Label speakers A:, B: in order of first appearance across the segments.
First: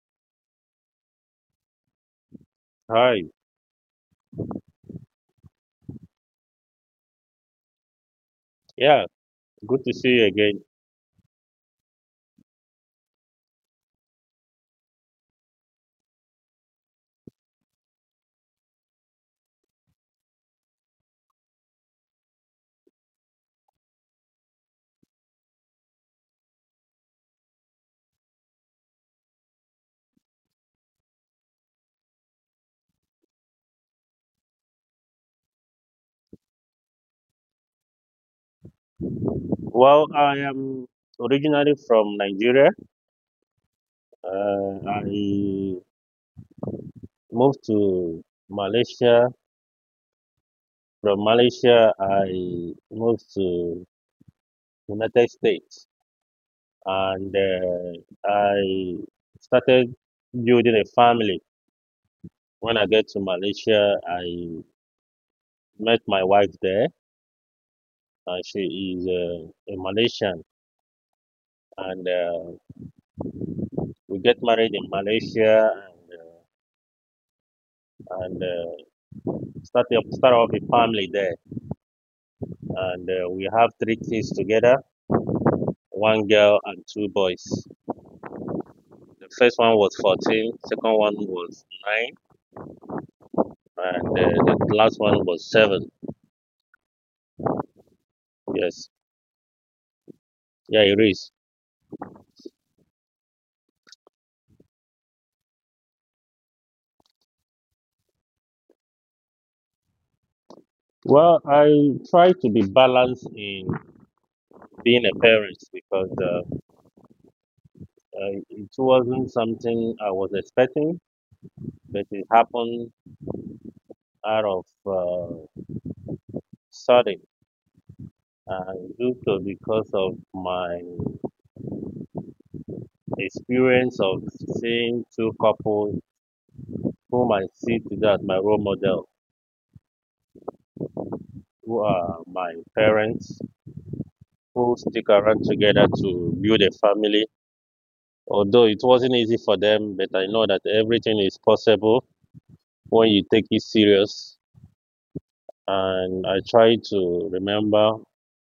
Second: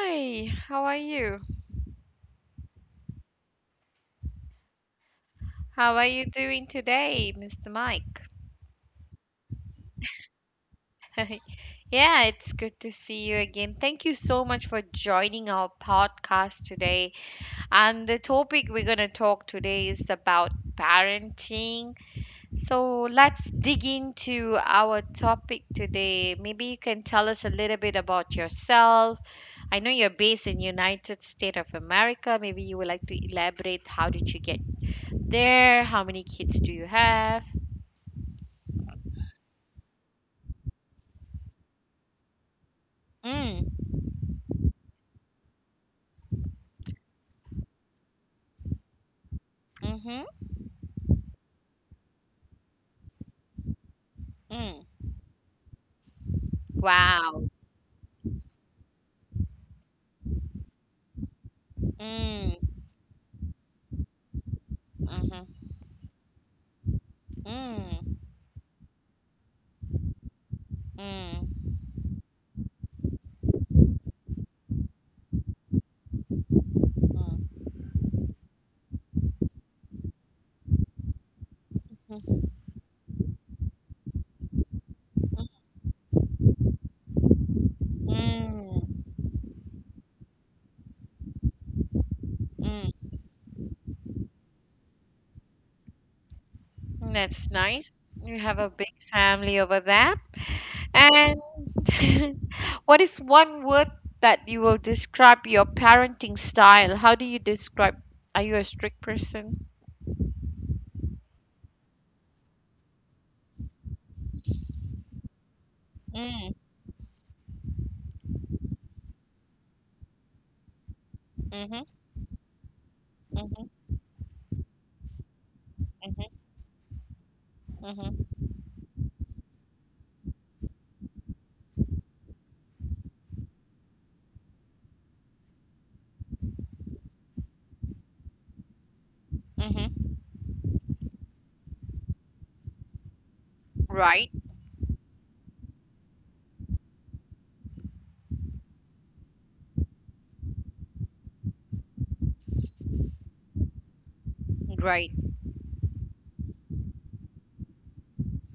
A: Hi, how are you?
B: Hi,
A: How are you doing today, Mr. Mike?
B: yeah, good to see you again.
A: Yeah, it's good to see you again. Thank you so much for joining our podcast today. And the topic we're going to talk today is about parenting. So let's dig into our topic today. Maybe you can tell us a little bit about yourself. I know you're based in United States of America. Maybe you would like to elaborate how did you get there? How many kids do you have?
B: Well, I am originally from Nigeria.
A: Mm.
B: I moved to Malaysia.
A: Mm-hmm.
B: From Malaysia, I moved to
A: Mm.
B: United States, and
A: Wow.
B: I started building a family.
A: Mm.
B: When I get to Malaysia, I
A: Mm-hmm.
B: met my wife there,
A: mm,
B: and she is a Malaysian,
A: mm,
B: and we get married in Malaysia, and start up a family there,
A: mm,
B: and we have three kids together:
A: mm,
B: one girl and two boys.
A: mm,
B: The first one was 14, second one was 9,
A: mm.
B: and the last one was 7.
A: That's nice. You have a
B: Yes,
A: big family over there.
B: yeah, it is.
A: And what is one word that you will describe your parenting style? How do you describe? Are you a strict person?
B: Well, I try to be balanced in being a parent because
A: Mm.
B: it wasn't something I was expecting,
A: Mm-hmm,
B: but it happened
A: mm-hmm,
B: out of
A: mm-hmm,
B: sudden
A: mm-hmm,
B: and due to because of my the experience of seeing two couples whom I see today as my role model,
A: mm-hmm.
B: who are my parents,
A: Right,
B: who stick around together to build a family. Although it wasn't easy for them, but I know that everything is possible when you take it serious.
A: right.
B: And I try to remember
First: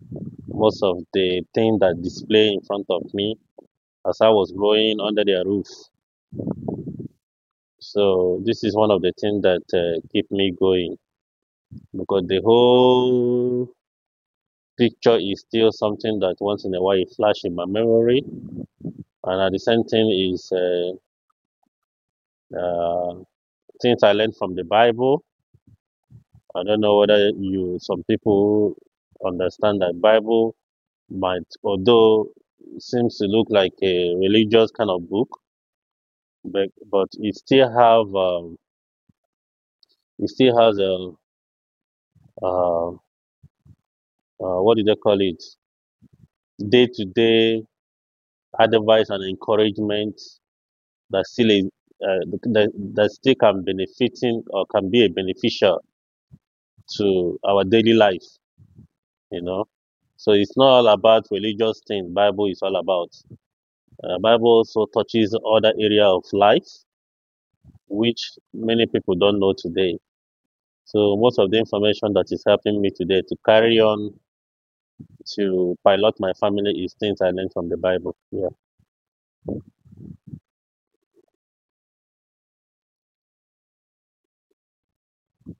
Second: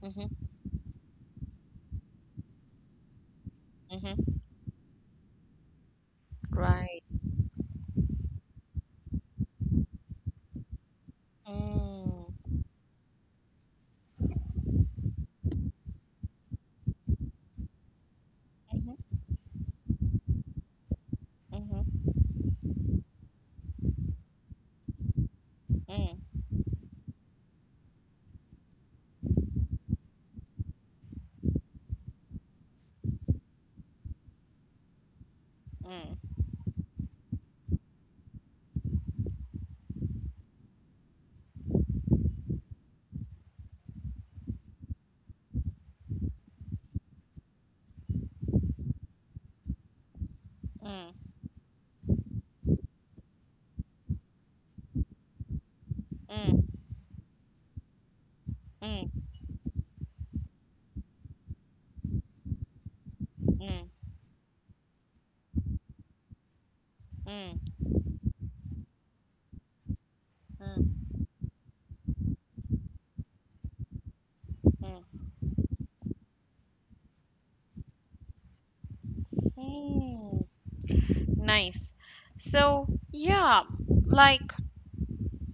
A: Mm-hmm,
B: most of the things that display in front of me as I
A: mm-hmm.
B: was growing under their roof.
A: Right.
B: So this is one of the things that keep me going because
A: Mm.
B: the whole picture is still something that once in a while it flashes in my memory. And the same thing is
A: Mhm,
B: uh, things I learned from the Bible.
A: mhm,
B: I don't know whether you some people understand that Bible might, although it seems to look like a religious kind of book,
A: mm,
B: but it still have it still has a uh, what do they call it day to day advice and encouragement that
A: mm,
B: still is uh, that still can benefiting or can be a beneficial
A: mm,
B: to our daily life
A: mm, mm,
B: you know so it's not all about religious things. Bible is all about
A: mm,
B: Bible also touches other area of life,
A: mm,
B: which many people don't know today.
A: mm,
B: So most of the information that is helping me today to carry on
A: mm.
B: to pilot my family is things I learned from the Bible. Yeah,
A: Mm. Nice. So, yeah, like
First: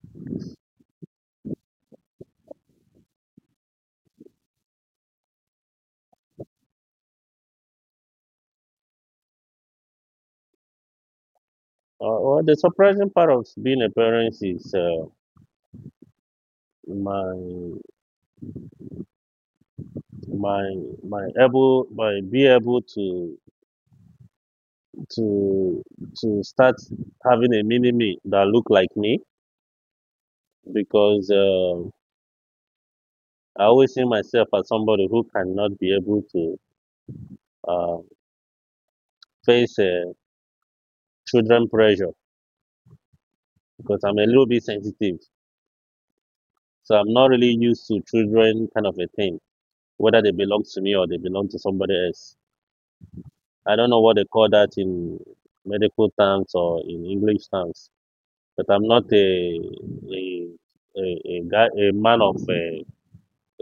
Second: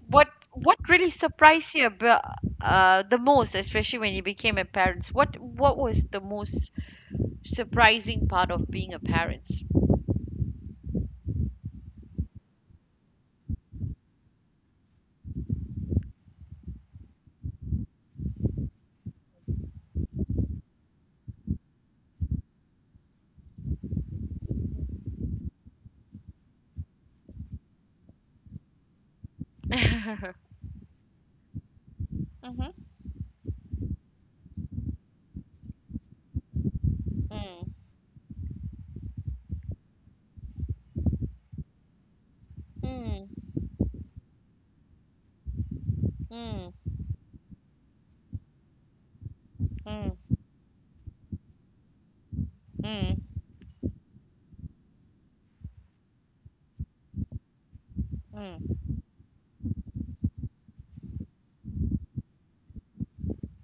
A: what really surprised you about the most, especially when you became a parent? What was the most surprising part of being a parent?
B: well, the surprising part of being a parent is my my my able my be able to to to start having a mini me that look like me. Because
A: Mhm,
B: I always see myself as somebody who cannot be able to
A: mm,
B: uh, face children pressure
A: mm,
B: because I'm a little bit sensitive,
A: mm,
B: so I'm not really used to children kind of a thing,
A: mm,
B: whether they belong to me or they belong to somebody else.
A: mm, mm,
B: I don't know what they call that in medical terms or in English terms, but
A: mm,
B: I'm not a a, a guy, a man of a,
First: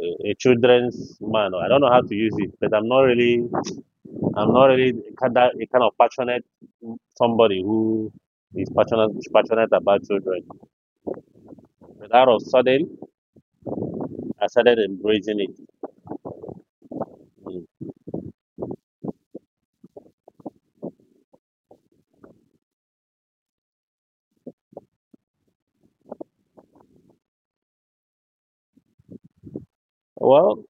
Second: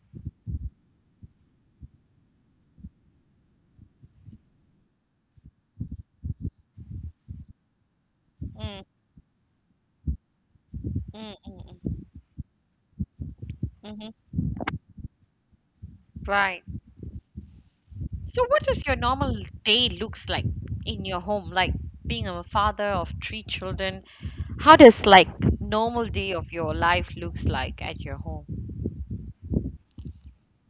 B: a, a children's man. I don't know how to use it, but I'm not really, I'm not really kind a kind of passionate, somebody who
A: mm,
B: is
A: mm,
B: passionate about children.
A: mm,
B: But out of sudden,
A: mhm.
B: I started embracing it.
A: Right.
B: Mm.
A: So what does your normal day looks like in your home? Like being a father of three children, how does like normal day of your life looks like at your home?
B: Well,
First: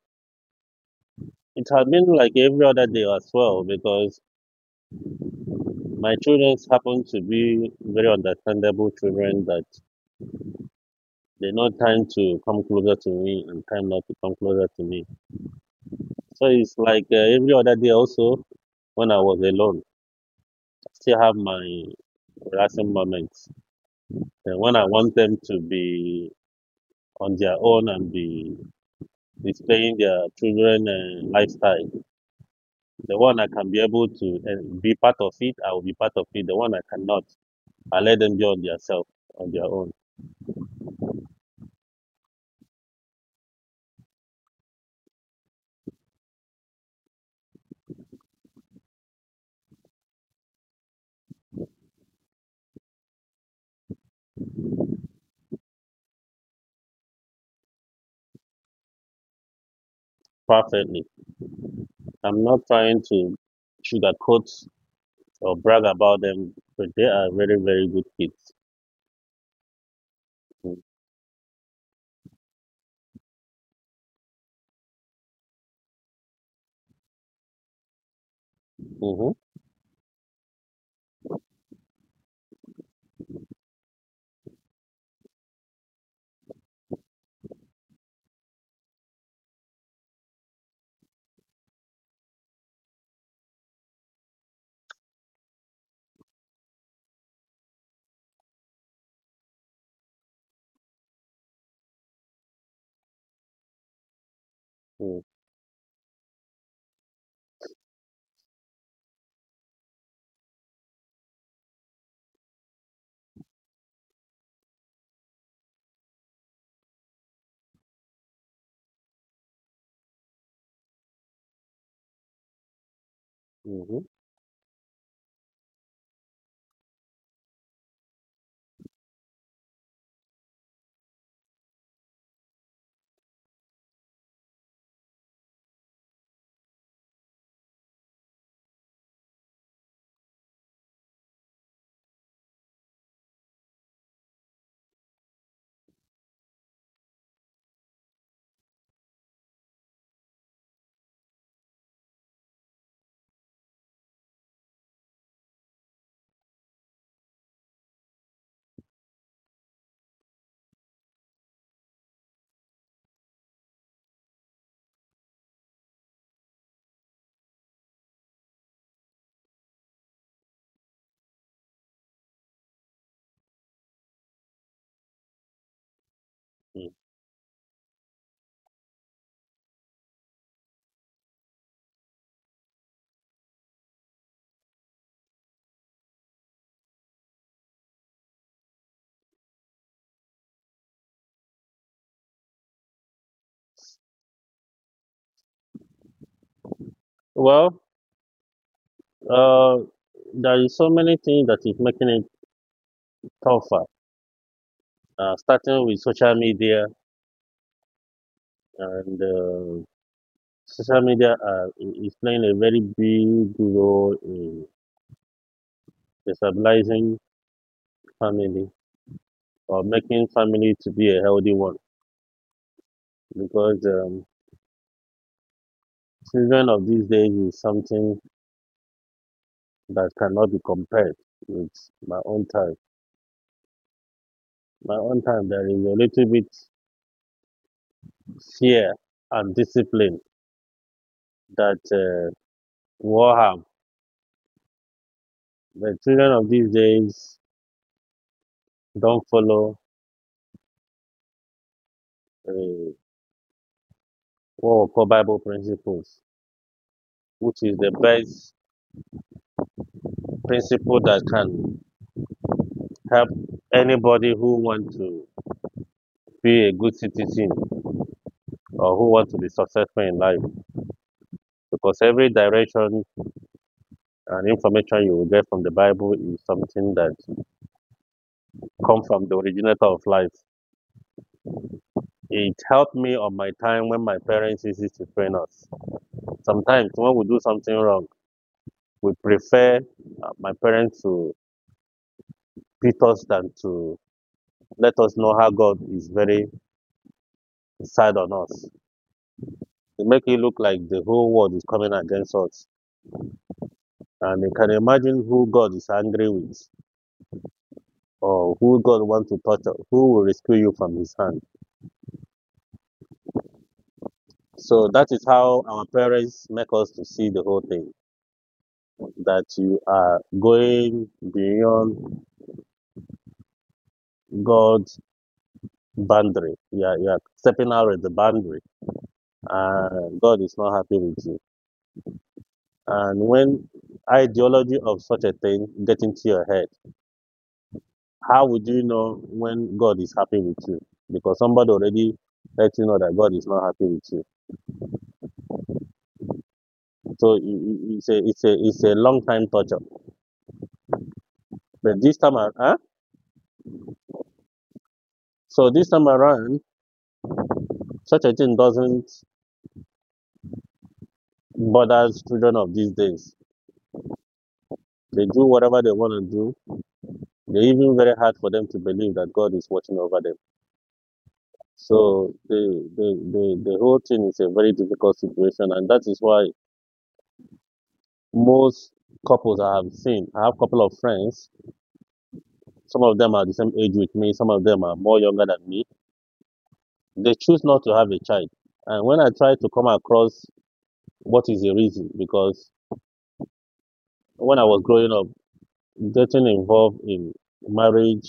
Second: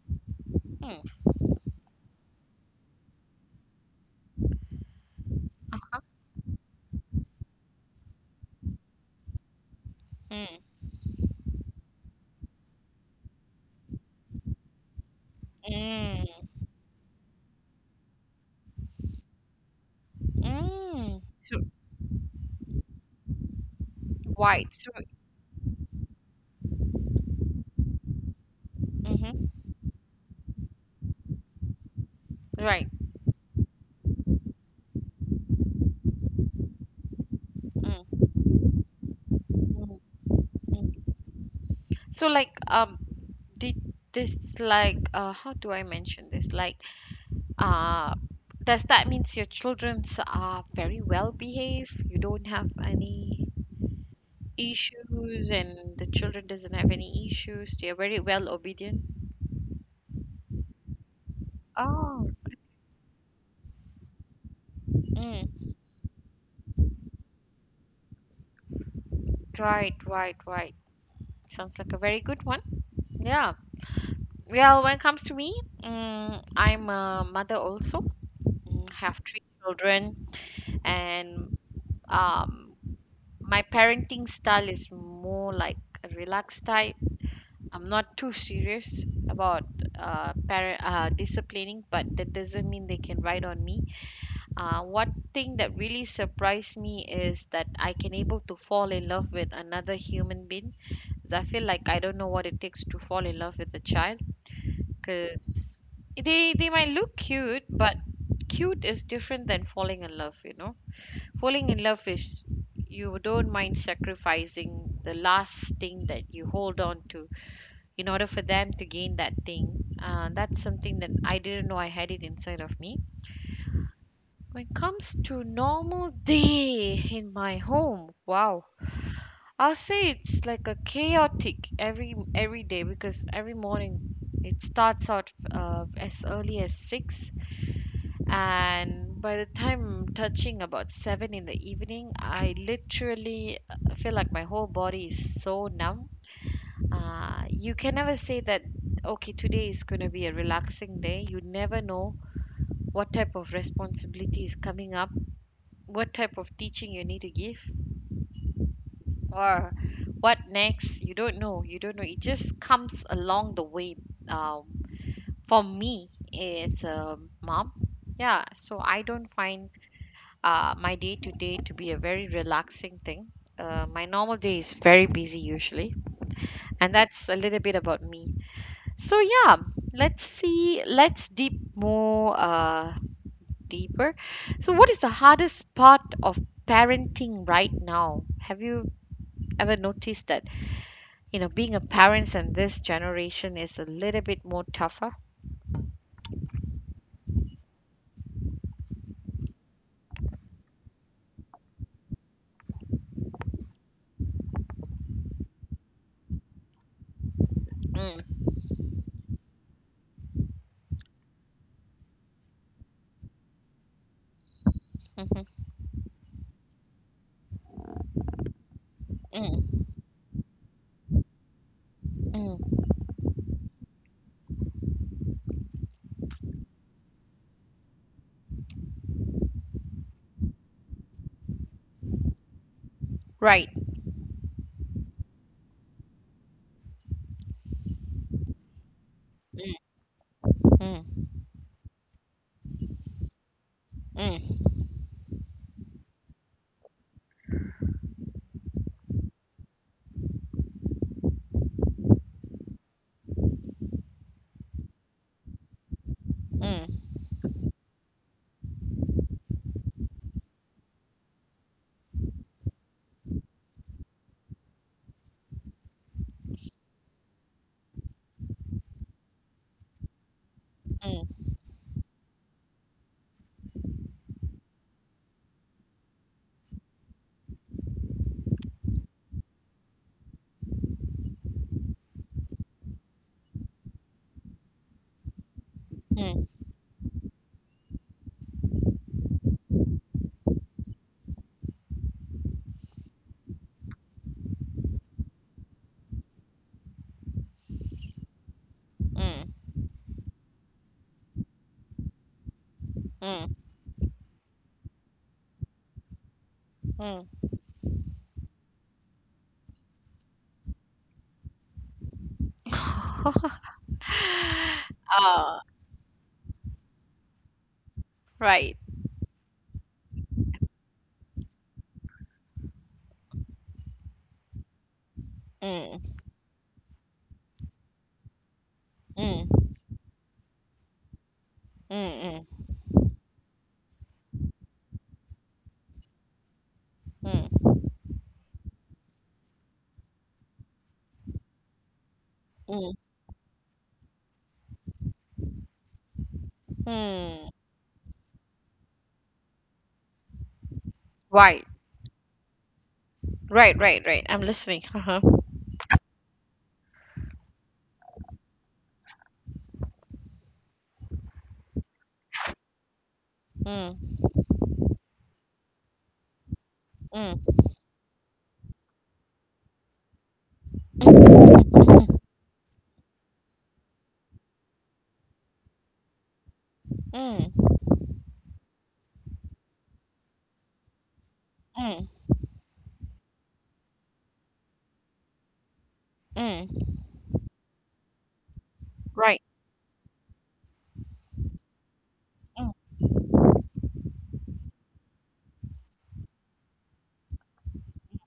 A: Mm.
B: it had been like every other day as well because
A: Uh-huh.
B: my children happen to be very understandable children that
A: Mm,
B: they know time to come closer to me and time not to come closer to me.
A: mm,
B: So it's like every other day also when I was alone, I still
A: mm.
B: have my
A: So
B: relaxing moments. And
A: white.
B: when I
A: So
B: want them to be on their own and be
A: mm-hmm.
B: displaying their children lifestyle,
A: Right.
B: the one I can be able to be part of it, I will be part of it. The one I cannot, I let
A: Mm,
B: them be on their on their own,
A: mm, mm. So like did this like how do I mention this? Like uh does that means your childrens are very well behaved? You don't have any issues and the children doesn't have any issues. They are very well obedient.
B: perfectly.
A: Oh,
B: I'm not trying to sugarcoat or
A: mm,
B: brag about them, but they are very, very good kids.
A: right, right, right. Sounds like a very good one. Yeah. Well, when it comes to me, mm, I'm a mother also. Mm, have
B: Hmm.
A: three children, and um, my parenting style is more like a relaxed type. I'm not too serious about parent disciplining, but that doesn't mean they can ride on me. One thing that really surprised me is that I can able to fall in love with another human being. 'Cause I feel like I don't know what it takes to fall in love with a child because they might look cute, but cute is different than falling in love. You know, falling in love is you don't mind sacrificing the last thing that you hold on to in order for them to gain that thing. That's something that I didn't know I had it inside of me.
B: Mm-hmm.
A: When it comes to normal day in my home, wow. I'll say it's like a chaotic every day because every morning it starts out as early as 6, and by the time touching about 7 in the evening, I literally feel like my whole body is so numb. You can never say that okay, today is going to be a relaxing day. You never know what type of responsibility is coming up, what type of teaching you need to give, or what next. You don't know, you don't know, it just comes along the way. um, for me as a mom, yeah, so I don't find my day to day to be a very relaxing thing. My normal day is very busy usually, and that's a little bit about me. So yeah, let's see, let's deep more deeper. So what is the hardest part of parenting right now? Have you ever noticed that, you know, being a parents in this generation is a little bit more tougher?
B: Well, Uh, there is so many things that is making it tougher. Starting with social media,
A: Mm,
B: and social media is playing a very big role in
A: mhm,
B: destabilizing family or
A: mm,
B: making family to be a healthy one.
A: mm,
B: Because children of these days is something that cannot be compared with my own time.
A: right.
B: My own time, there is a little bit fear and
A: Mm,
B: discipline
A: mm,
B: that war harm.
A: mm,
B: The children of these days don't follow uh, four core Bible principles,
A: mm,
B: which is the best principle that can help anybody who wants to be a good citizen or who wants to be successful in life.
A: mm,
B: Because every direction and information you will get from the Bible is something that comes from the originator of life. It helped me on my time when my parents used to train us.
A: mm,
B: Sometimes when we do something wrong, we prefer my parents to beat us than to let us know how God is very sad on us. It make it look like the whole world is coming against us.
A: mm, mm,
B: And you can imagine who God is angry with
A: mm.
B: or who God wants to torture, who will rescue you from his hand. So that is how
A: Ah,
B: our parents make us to see the whole thing,
A: right.
B: that you are going beyond God's
A: Mm,
B: boundary. You are stepping out of the boundary
A: mm,
B: and God is not happy with you.
A: mm,
B: And when ideology of such a thing get into your head,
A: mm, mm,
B: how would you know when God is happy with you? Because somebody already let you
A: mm,
B: know that God is not happy with you. So
A: mm.
B: it's a long time torture.
A: Right,
B: But this time around, huh?
A: right, right, right. I'm listening. Uh-huh.
B: So this time around, such a thing doesn't bother children of these days.
A: Mm,
B: They do whatever they want to do. They're
A: mm,
B: even very hard for them to believe that God is watching over them.
A: mm,
B: So the whole thing is a very difficult situation, and that is why
A: mm, mm,
B: most couples I have seen. I have a couple of friends.
A: mm,
B: Some of them are the same age with me. Some of them are more younger than me.
A: mm.
B: They choose not to have a child. And when I
A: Right.
B: try to come across what is the reason, because
A: Mm,
B: when I was growing up, getting involved in marriage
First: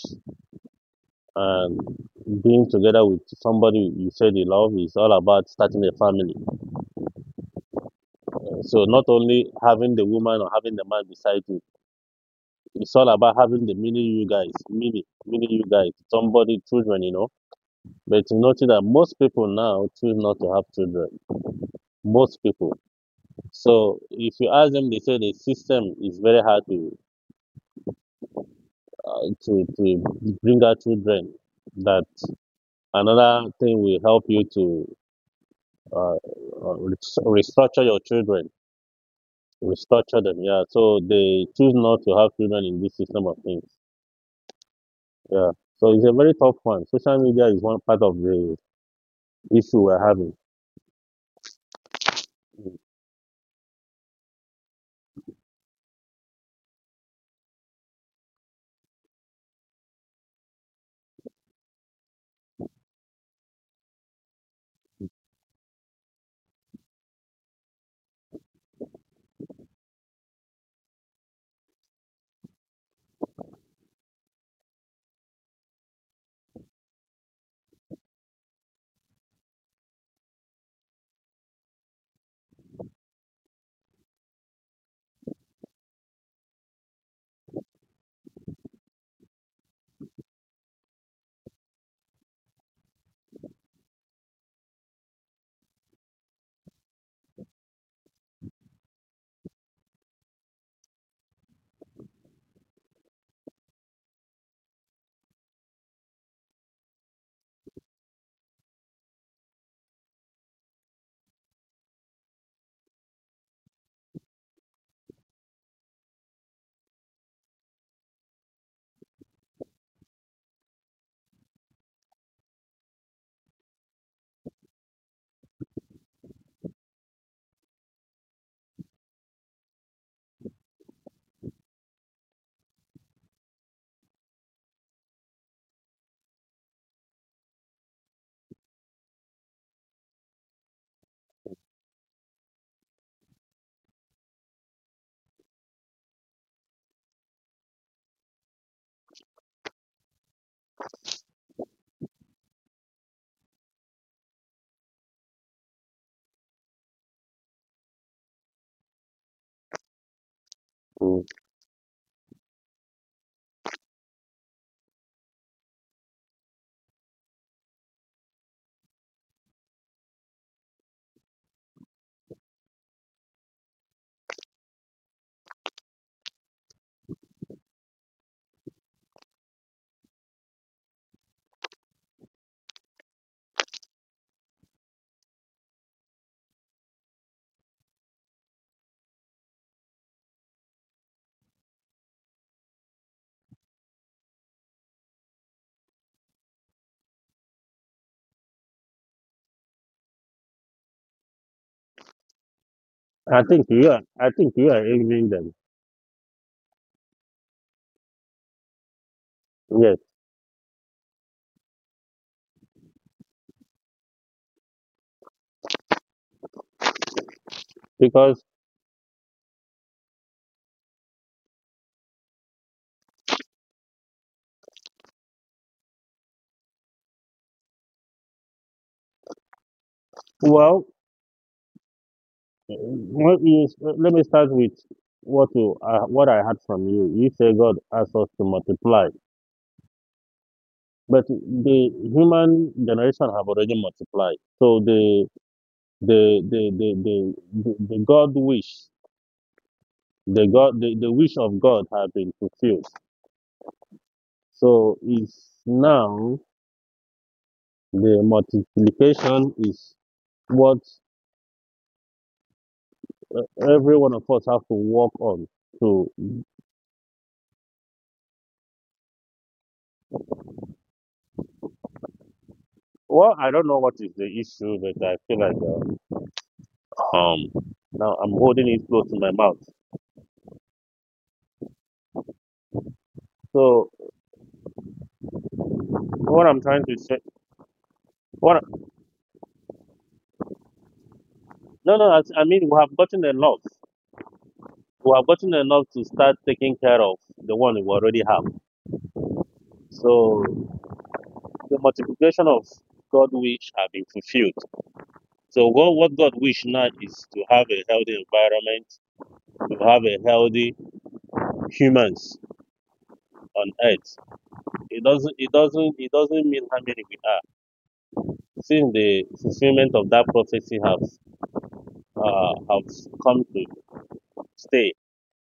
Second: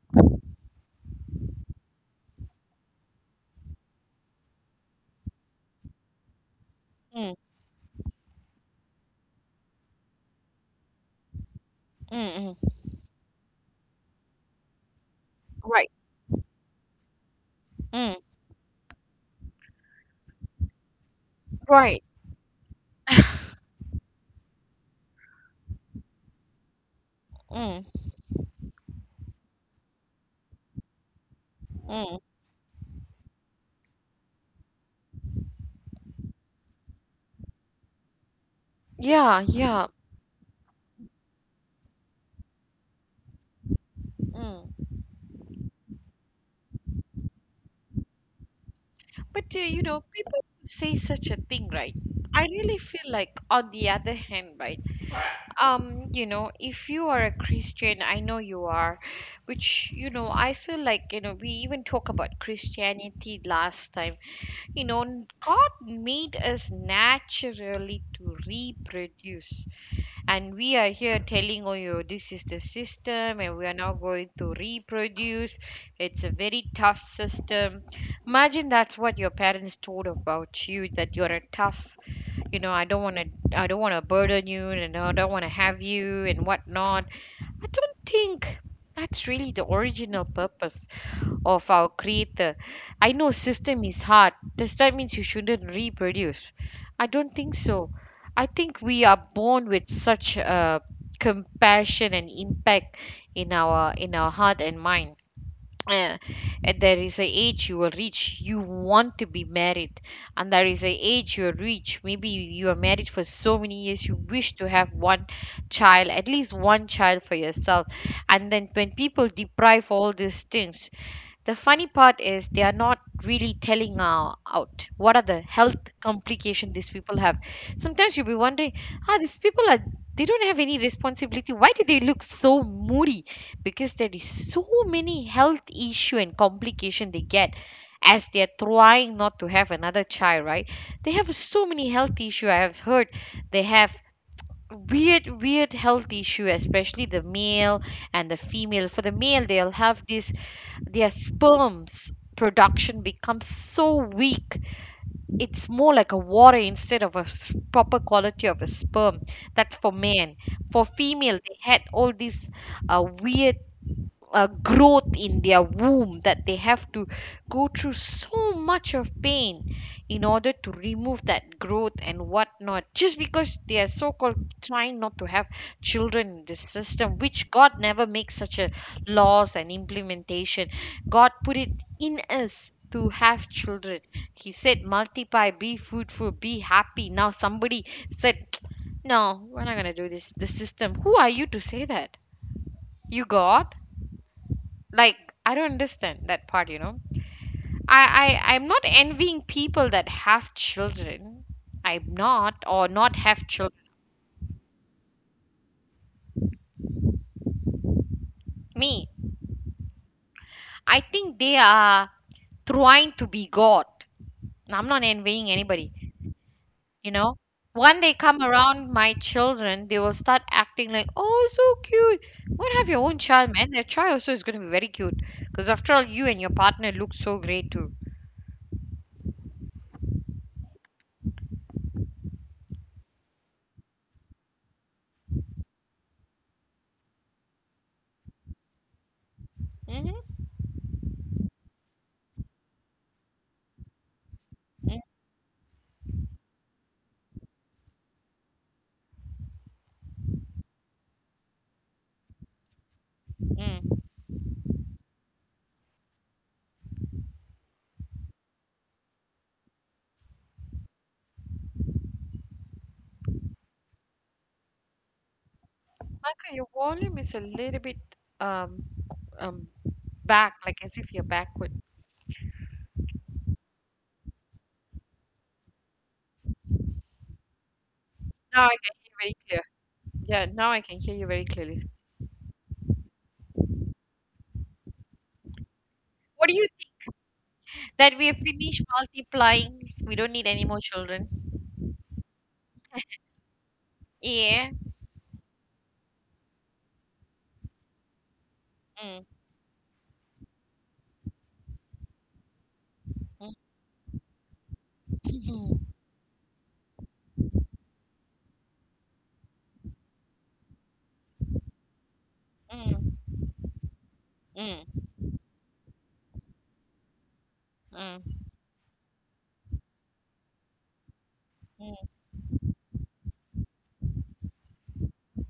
B: and being together with somebody you say they love is all about starting a family.
A: mm,
B: So not only having the woman or having the man beside you,
A: mm, mm.
B: it's all about having the mini you guys, mini you guys,
A: Right.
B: somebody, children, you know.
A: Mm.
B: But you notice that most people now choose not to have children.
A: Right.
B: Most people. So if you ask them, they say the system is very hard to
A: Mm,
B: to bring out children. That
A: mm.
B: another thing will help you to uh, uh, rest- restructure your children,
A: Yeah, yeah.
B: restructure them. Yeah. So they choose not to have children in this system of things.
A: Mm.
B: Yeah. So it's a very tough one. Social media is one part of the
A: But
B: issue
A: you
B: we're
A: know, people
B: having.
A: say such a thing, right? I really feel like, on the other hand, right? You know, if you are a Christian, I know you are, which, you know, I feel like, you know, we even talk about Christianity last time. You know, God made us naturally to reproduce. And we are here telling, oh yo, this is the system and we are now going to reproduce, it's a very tough system. Imagine that's what your parents told about you, that you're a tough, you know, I don't want to, I don't want to burden you, and I don't want to have you and whatnot. I don't think that's really the original purpose of our creator. I know system is hard. Does that means you shouldn't reproduce? I don't think so. I think we are born with such compassion and impact in our heart and mind. Uh, and there is a age you will reach, you want to be married, and there is a age you will reach, maybe you are married for so many years, you wish to have one child, at least one child for yourself. And then when people deprive all these things, the funny part is they are not really telling out what are the health complications these people have. Sometimes you'll be wondering, ah, these people are, they don't have any responsibility. Why do they look so moody? Because there is so many health issue and complication they get as they are trying not to have another child, right? They have so many health issue. I have heard they have weird weird health issue, especially the male and the female. For the male, they'll have this, their sperms production becomes so weak, it's more like a water instead of a s- proper quality of a sperm. That's for man. For
B: Mm.
A: female, they had all these weird growth in their womb that they have to go through so much of pain in order to remove that growth and whatnot, just because they are so called trying not to have children in this system, which God never makes such a laws and implementation. God put it in us to have children. He said multiply, be fruitful, be happy. Now somebody said, no, we're not going to do this, the system. Who are you to say that, you God? Like, I don't understand that part, you know. i, I'm not envying people that have children. I'm not or not have
B: I think
A: children.
B: you are. I think you are aiming them.
A: Me?
B: Yes,
A: I think they are trying to be God. I'm not envying anybody, you know. When they come
B: because
A: around my children, they will start acting like, oh, so cute. Go and have your own child, man. Your child also is going to be very cute, because after all, you and your partner look so great too.
B: well, let me let me start with what you what I heard from you. You say God asked us to multiply,
A: Mm-hmm.
B: but the human generation have already multiplied. So the the the the, the God wish, the wish of God has been fulfilled.
A: Mm.
B: So it's now the multiplication is what every one of us have to work on. To,
A: Michael, your volume is a little bit um, um, back, like as if you're backward.
B: well, I don't know what is the issue, but I feel like. Um, Now I'm
A: Now I
B: holding it
A: can hear
B: close
A: you
B: to
A: very
B: my
A: clear.
B: mouth.
A: Yeah, now I can hear you very clearly.
B: So
A: What
B: what
A: do
B: I'm
A: you think?
B: trying to say,
A: That we have
B: what,
A: finished multiplying. We don't need any more children.
B: no, no, I mean we have gotten enough.
A: Yeah.
B: We have gotten enough to start taking care of the one we already have.
A: Mm.
B: So the multiplication of God wish have been fulfilled. So what God wish now is to have a healthy environment, to have a healthy humans
A: Mm,
B: on earth.
A: mm,
B: It doesn't mean how many we are.
A: mm,
B: Since the fulfillment of that prophecy
A: mm, mm, mm,
B: have come to stay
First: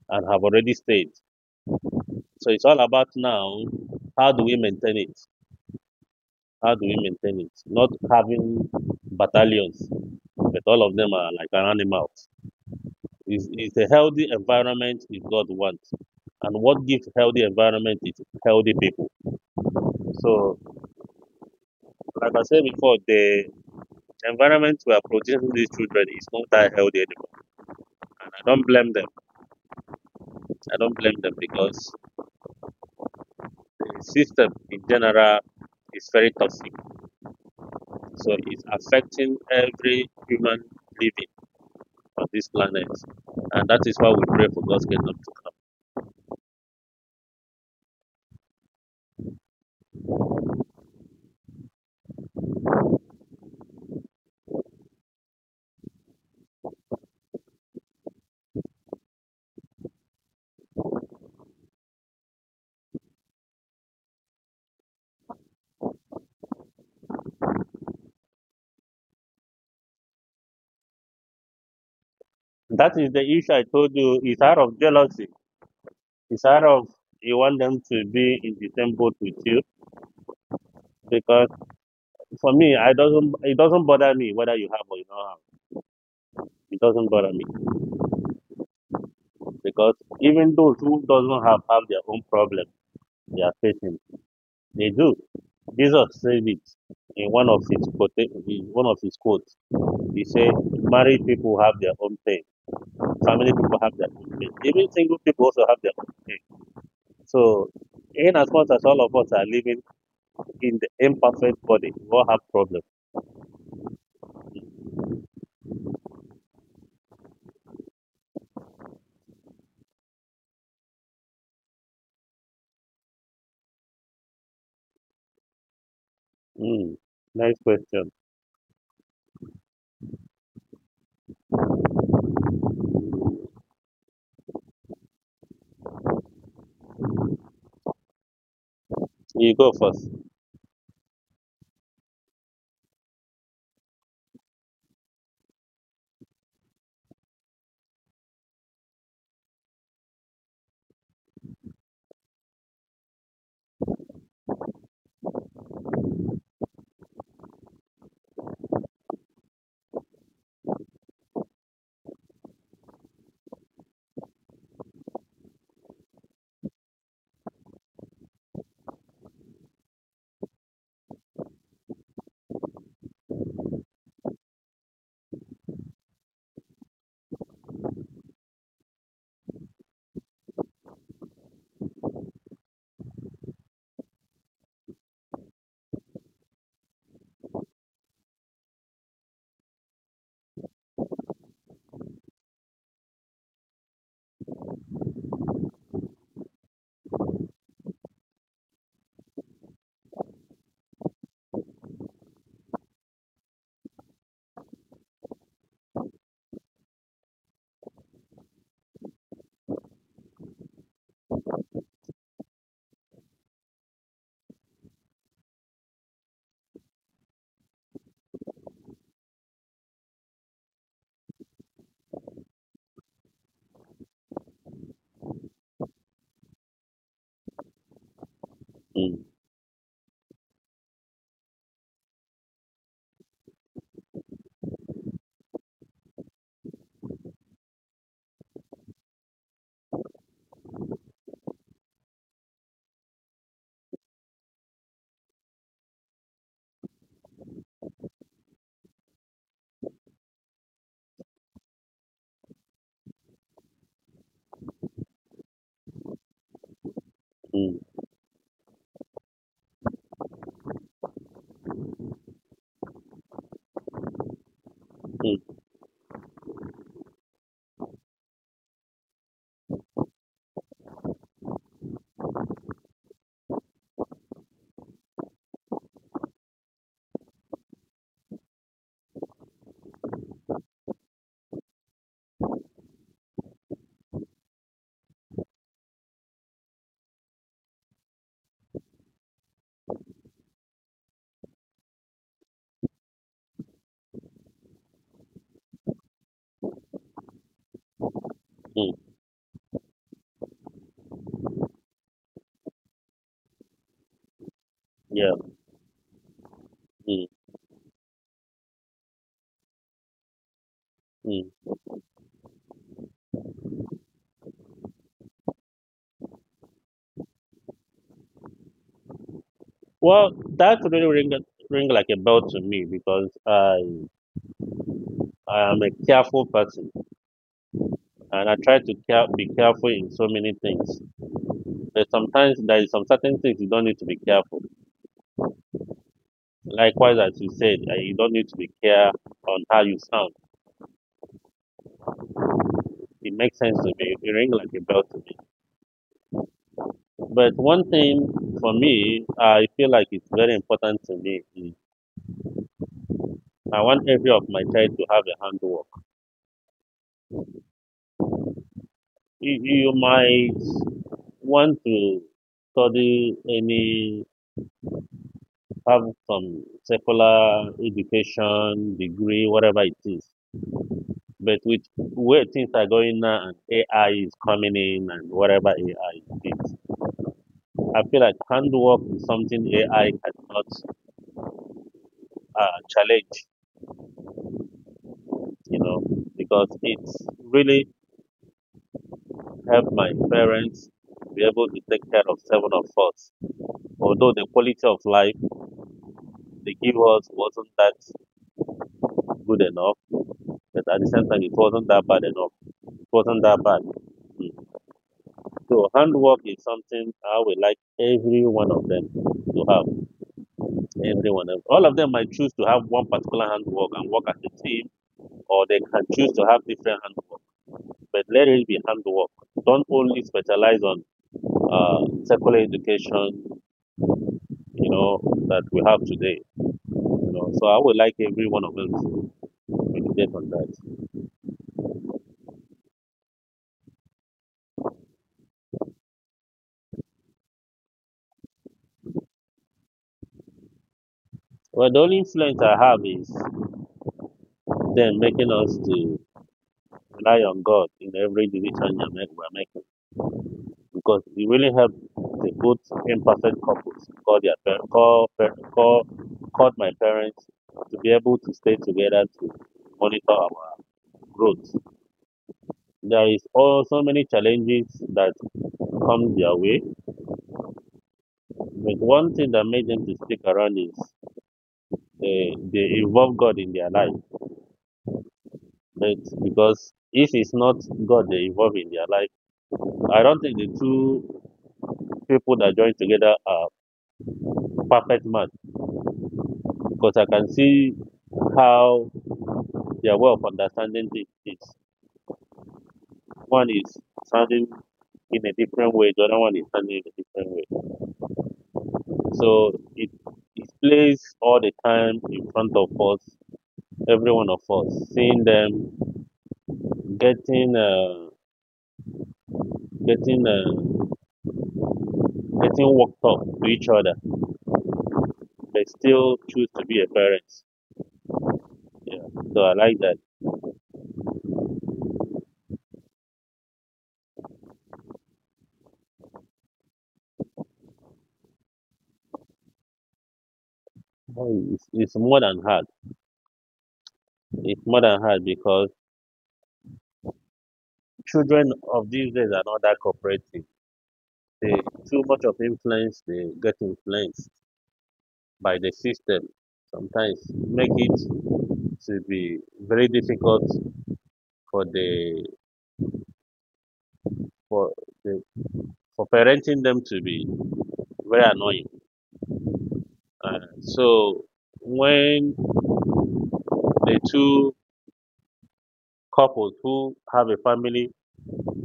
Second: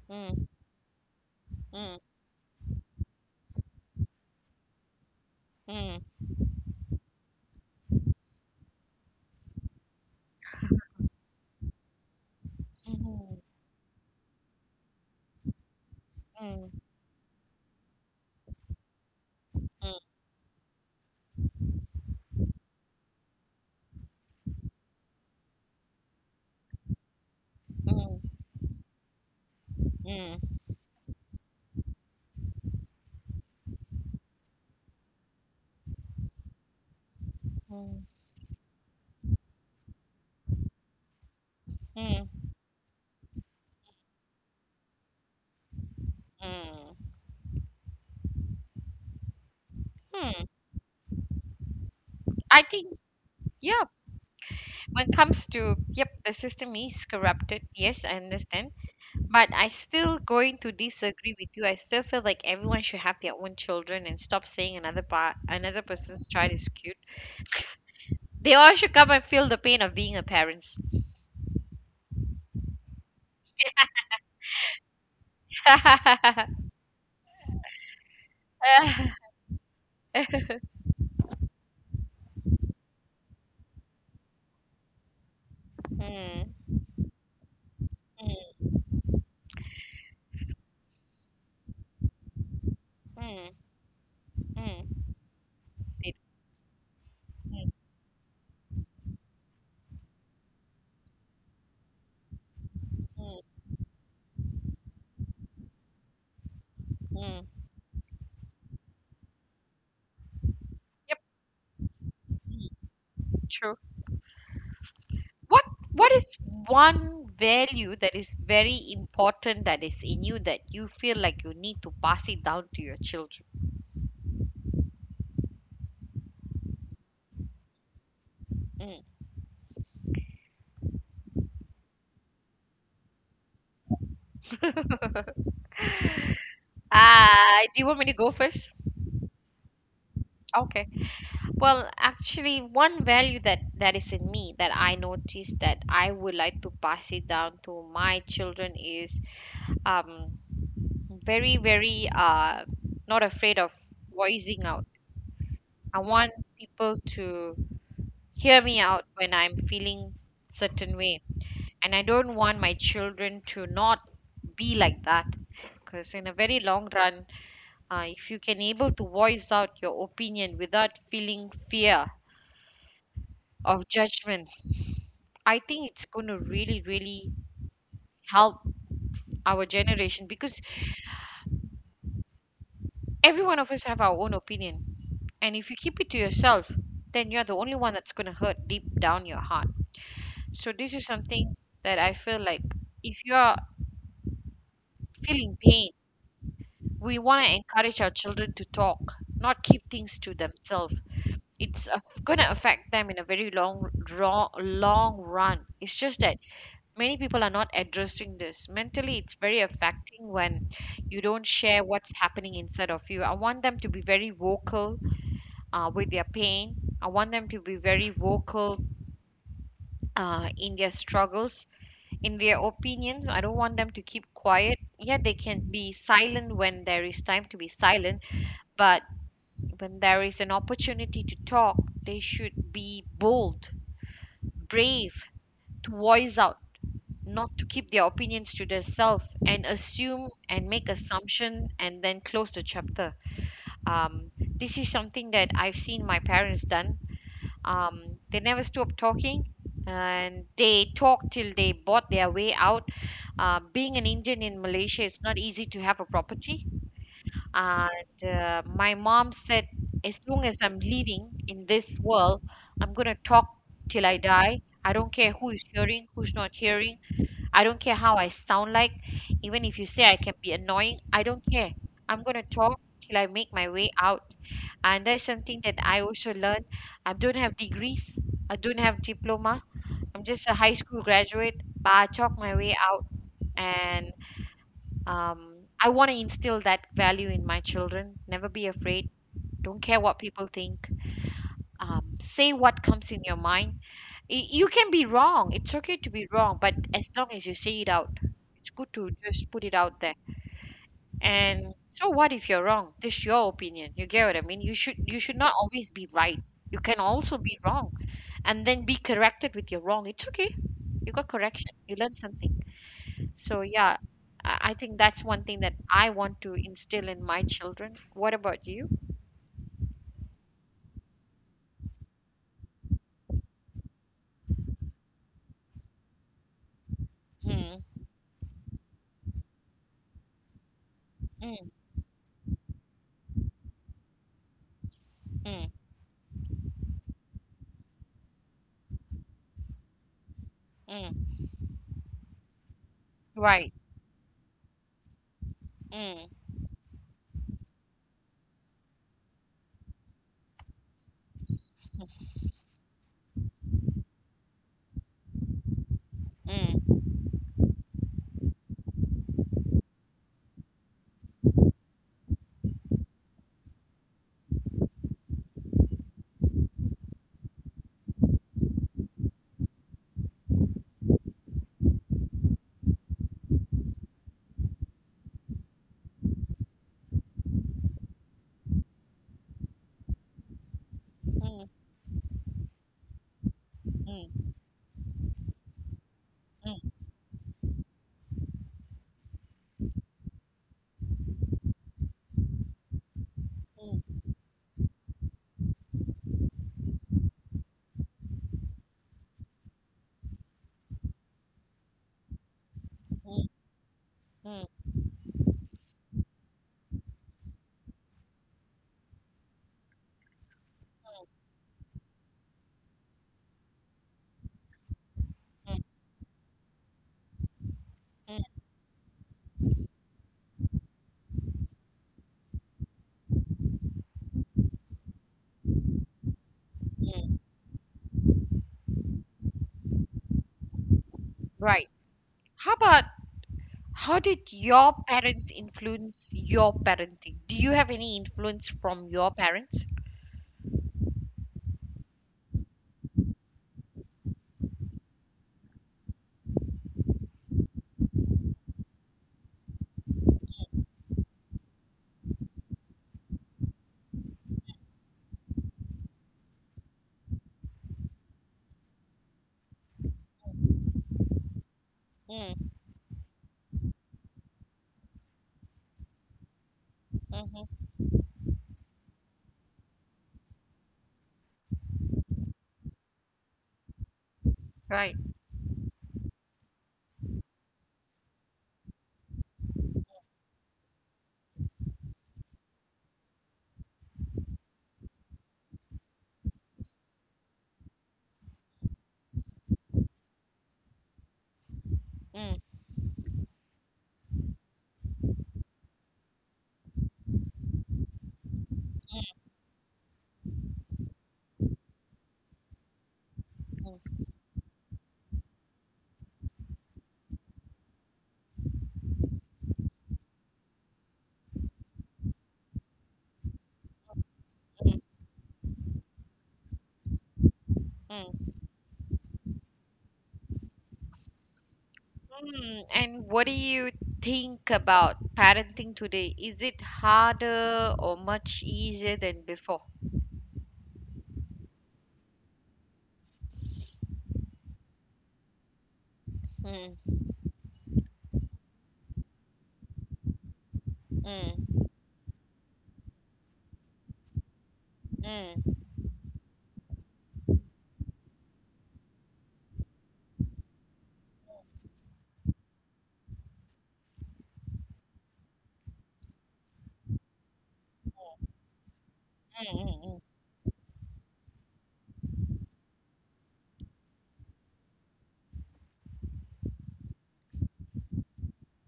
B: and have already stayed.
A: mm,
B: So it's all about now, how do we maintain it?
A: mm, mm, mm, mm,
B: How do we maintain it? Not having battalions, but all of them are like an animal. It's a healthy environment is God wants. And what gives healthy environment is healthy people. So, like I said before, the environment we are producing these children is not that healthy anymore.
A: mm,
B: And I
A: mm,
B: don't blame them. I don't blame them because the system in general is very toxic. So it's affecting every human living on
A: mm,
B: this planet. And that is why we pray for God's kingdom to
A: mm. Hmm. I think, yeah, when it comes to, yep, the system is corrupted. Yes, I understand. But I still going to disagree with you. I still feel like everyone should have their own children and stop saying another part, another person's child is cute. They all should come and feel the pain of being a parent.
B: come. That is the issue I told you. It's out of jealousy. It's out of you want them to be in the same boat with you. Because for me, I doesn't, it doesn't bother me whether you have or you don't have.
A: Mm,
B: It doesn't bother me
A: mm,
B: because even those who doesn't have their own problem they
A: mm,
B: are facing. They
A: mm.
B: do. Jesus
A: It-
B: said it in one of
A: mm,
B: his quotes. He said, "Married people have their own pain."
A: mm,
B: Family people have their own pain. Even single people also have their own pain.
A: mm.
B: So, in as much as all of us are living in the
A: Yep,
B: imperfect body, we all have problems.
A: mm, true. What what is one value that is very important that is in you that you feel like you need to pass it down to your children?
B: Mm. Nice question.
A: Mm. Ah, do you want me to go first?
B: You go first.
A: Okay. Well, actually, one value that is in me that I noticed that I would like to pass it down to my children is um very very not afraid of voicing out. I want people to hear me out when I'm feeling certain way, and I don't want my children to not be like that, because in a very long run, if you can able to voice out your opinion without feeling fear of judgment, I think it's going to really, really help our generation, because every one of us have our own opinion. And if you keep it to yourself, then you're the only one that's going to hurt deep down your heart. So this is something that I feel like if you're feeling pain, we want to encourage our children to talk, not keep things to themselves. It's going to affect them in a very long, long, long run. It's just that many people are not addressing this. Mentally, it's very affecting when you don't share what's happening inside of you. I want them to be very vocal with their pain. I want them to be very vocal in their struggles, in their opinions. I don't want them to keep quiet. Yeah, they can be silent when there is time to be silent, but
B: Mm,
A: when there is an opportunity to talk, they should be bold, brave, to voice out, not to keep their opinions to themselves and assume and make assumption and then close the chapter. This is something that I've seen my parents done. um, they never stopped talking, and they talked till they bought their way out. Being an Indian in Malaysia, it's not easy to have a property.
B: mm,
A: And my mom said, as long as I'm living in this world, I'm going to talk till I die. I don't care who
B: mm,
A: is hearing, who's not hearing. I don't care how I sound like. Even if you say I can be annoying, I don't care. I'm going to talk till I make my way out. And that's something that I also learned. I don't have degrees. I don't have diploma. I'm just a high school graduate, but I talk my way out. And I want to instill that value in my children. Never be afraid. Don't care what people think. Say what comes in your mind. You can be wrong. It's okay to be wrong, but as long as you say it out, it's good
B: mm,
A: to just put it out there. And so what if you're wrong? This is your opinion. You get what I mean? You should
B: yeah.
A: not always be right. You can
B: Mm,
A: also be wrong and then be corrected with your wrong. It's okay. You got correction.
B: mm.
A: You learned something. So yeah, I think that's one thing that I want to instill in my children. What about you?
B: Well, that really ring, ring like a bell to me because I am a careful person
A: Mm,
B: and I try to care, be careful in so many things.
A: mm,
B: But sometimes there is some certain things you don't need to be careful.
A: mm,
B: Likewise, as you said, you don't need to be care on how you sound.
A: mm.
B: It makes
A: Right.
B: sense to me. You ring like a bell to me.
A: Mm,
B: But one thing for me, I feel like it's very important to me. Is I want every of my child to have a handwork.
A: mm,
B: You might want to study any, have some secular education degree, whatever it is. But with where things are going now and AI is coming in and whatever AI is. I feel like handwork is something AI cannot
A: mm,
B: challenge,
A: mm,
B: you know, because
A: mm,
B: it's really helped my parents be able to take care of seven of us.
A: mm,
B: Although the quality of life they give us wasn't that good enough, but at the same time it wasn't that bad enough. It
A: mm,
B: wasn't that bad. Mm.
A: mm, mm.
B: So handwork is something I would like every one of them to have. Every one of all of them might choose to have one particular handwork and work as a team, or they can choose to have different handwork, but
A: Mm.
B: let it be handwork. Don't only specialize on secular education, you know, that we have today. You
A: Mm.
B: know, so I would like every one of us to meditate on that.
A: Right. How about how did your parents influence your parenting? Do you have any influence from your parents?
B: Well, the only influence I have is then making us to rely on God in every decision we're making because it really helps the good imperfect couples, call their parents, call, call, call my parents to be able to stay together to monitor our growth.
A: Mm,
B: There is also so many challenges that come their way.
A: hmm.
B: But one thing that made them to stick around is they involve God in their life.
A: Right.
B: But because if it's not God they involve in their life, I don't think the two people that join together are perfect match. Because I can see how their way of understanding things is.
A: Mm,
B: One is sounding in a different way, the other one is sounding in a different way. So it plays all the time in front of us,
A: mm,
B: every one of us, seeing them getting uh, getting uh, getting worked up to each other,
A: mm,
B: but still choose to be a parent.
A: mm.
B: Yeah, so I like that.
A: Mm. And what do you think about parenting today? Is it harder or much easier than before?
B: Boy, It's more than hard. It's more than hard because
A: Mm,
B: children of these days are not that cooperative. They
A: mm,
B: too much of influence. They get influenced
A: mm, mm,
B: by the system. Sometimes make it to be very difficult for the for the for parenting them to be very annoying.
A: mm,
B: So when the two couples who have a family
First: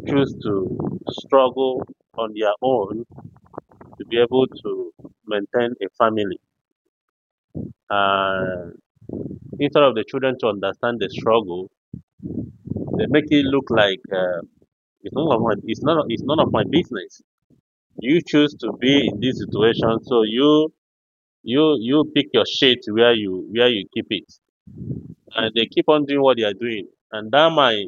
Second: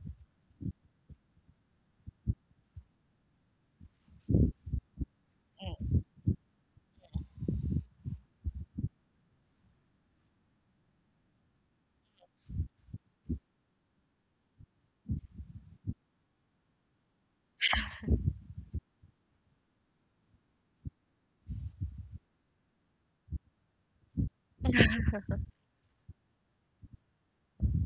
B: choose to struggle on their own to be able to maintain a
A: mm,
B: family. And instead of the children to understand the struggle, they make it look like it's none of my it's none of my business. You choose to be in this situation, so you pick your shit where you keep it, and they keep on doing what they are doing, and that might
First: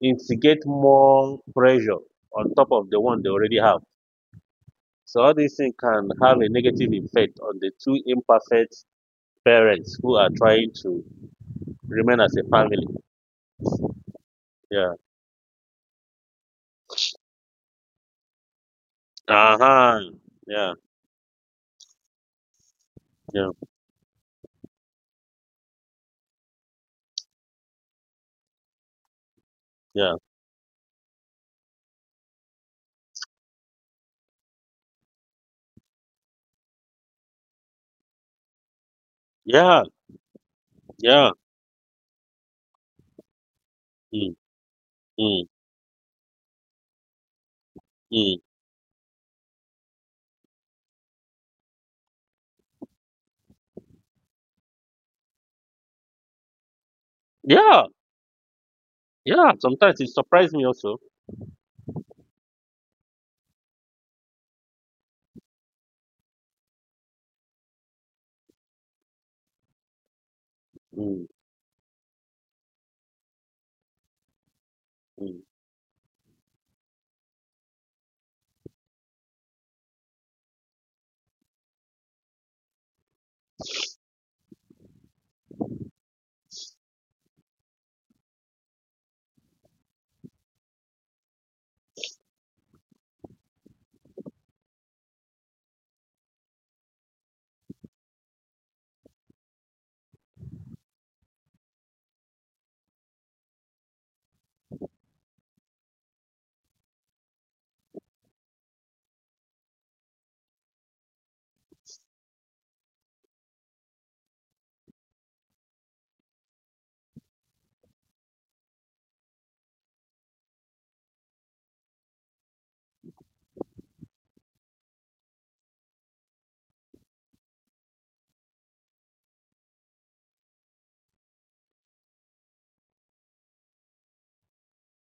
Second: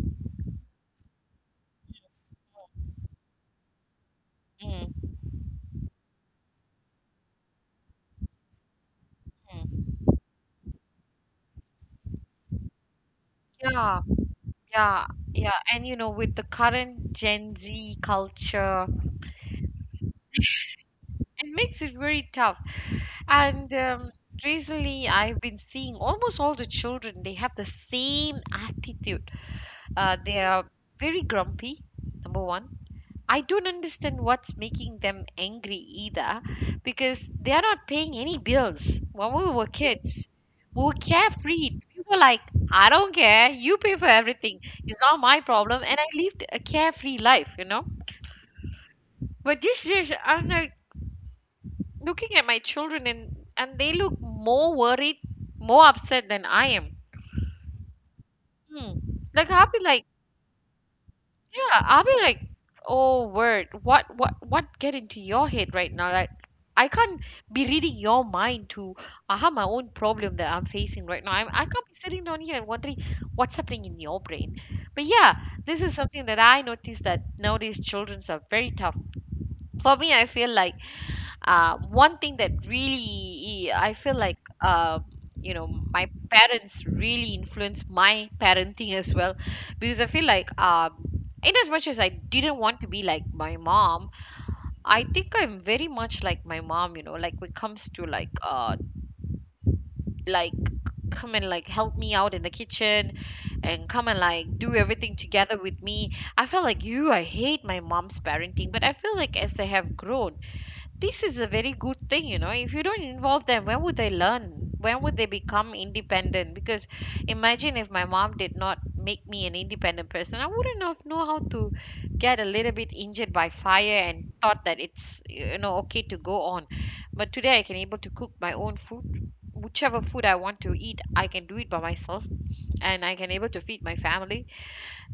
B: instigate more pressure on top of the one they already have.
A: mm,
B: So all these things can have a negative effect on the two imperfect
A: mm.
B: parents who are trying to remain as a family.
A: Yeah,
B: Yeah.
A: yeah, yeah. And you know, with the current Gen Z culture,
B: Uh-huh. Yeah.
A: it makes it very tough.
B: Yeah.
A: And recently, I've been seeing almost all the children, they have the same attitude.
B: Yeah.
A: They are very grumpy, number one. I don't understand what's making them angry either because they are not paying any bills. When we were
B: Yeah.
A: kids, we were
B: Yeah.
A: carefree. We were like, I don't care, you pay for
B: Mm,
A: everything. It's not my
B: mm,
A: problem. And I lived a carefree life, you know?
B: mm.
A: But this is, I'm like, looking at my children and they look more worried, more upset than I am.
B: Yeah.
A: Hmm. Like
B: Yeah.
A: I'll be
B: Sometimes
A: like,
B: it surprised me also.
A: yeah, I'll be like, oh word, what get into your head right now? Like I can't be reading your mind to I have my own problem that I'm facing right
B: Mm,
A: now. I can't be sitting down here and wondering what's happening in your brain. But yeah,
B: mm,
A: this is something that I noticed that nowadays childrens are very tough. For me, I feel like one thing that really I feel like you know my parents really influenced my parenting as well because I feel like in as much as I didn't want to be like my mom, I think I'm very much like my mom. You know, like when it comes to like come and like help me out in the kitchen and come and like do everything together with me. I felt like you, I hate my mom's parenting, but I feel like as I have grown, this is a very good thing. You know, if you don't involve them, when would they learn? When would they become independent? Because imagine if my mom did not make me an independent person, I wouldn't have know how to get a little bit injured by fire and thought that it's, you know, okay to go on. But today I can able to cook my own food, whichever food I want to eat, I can do it by myself, and I can able to feed my family.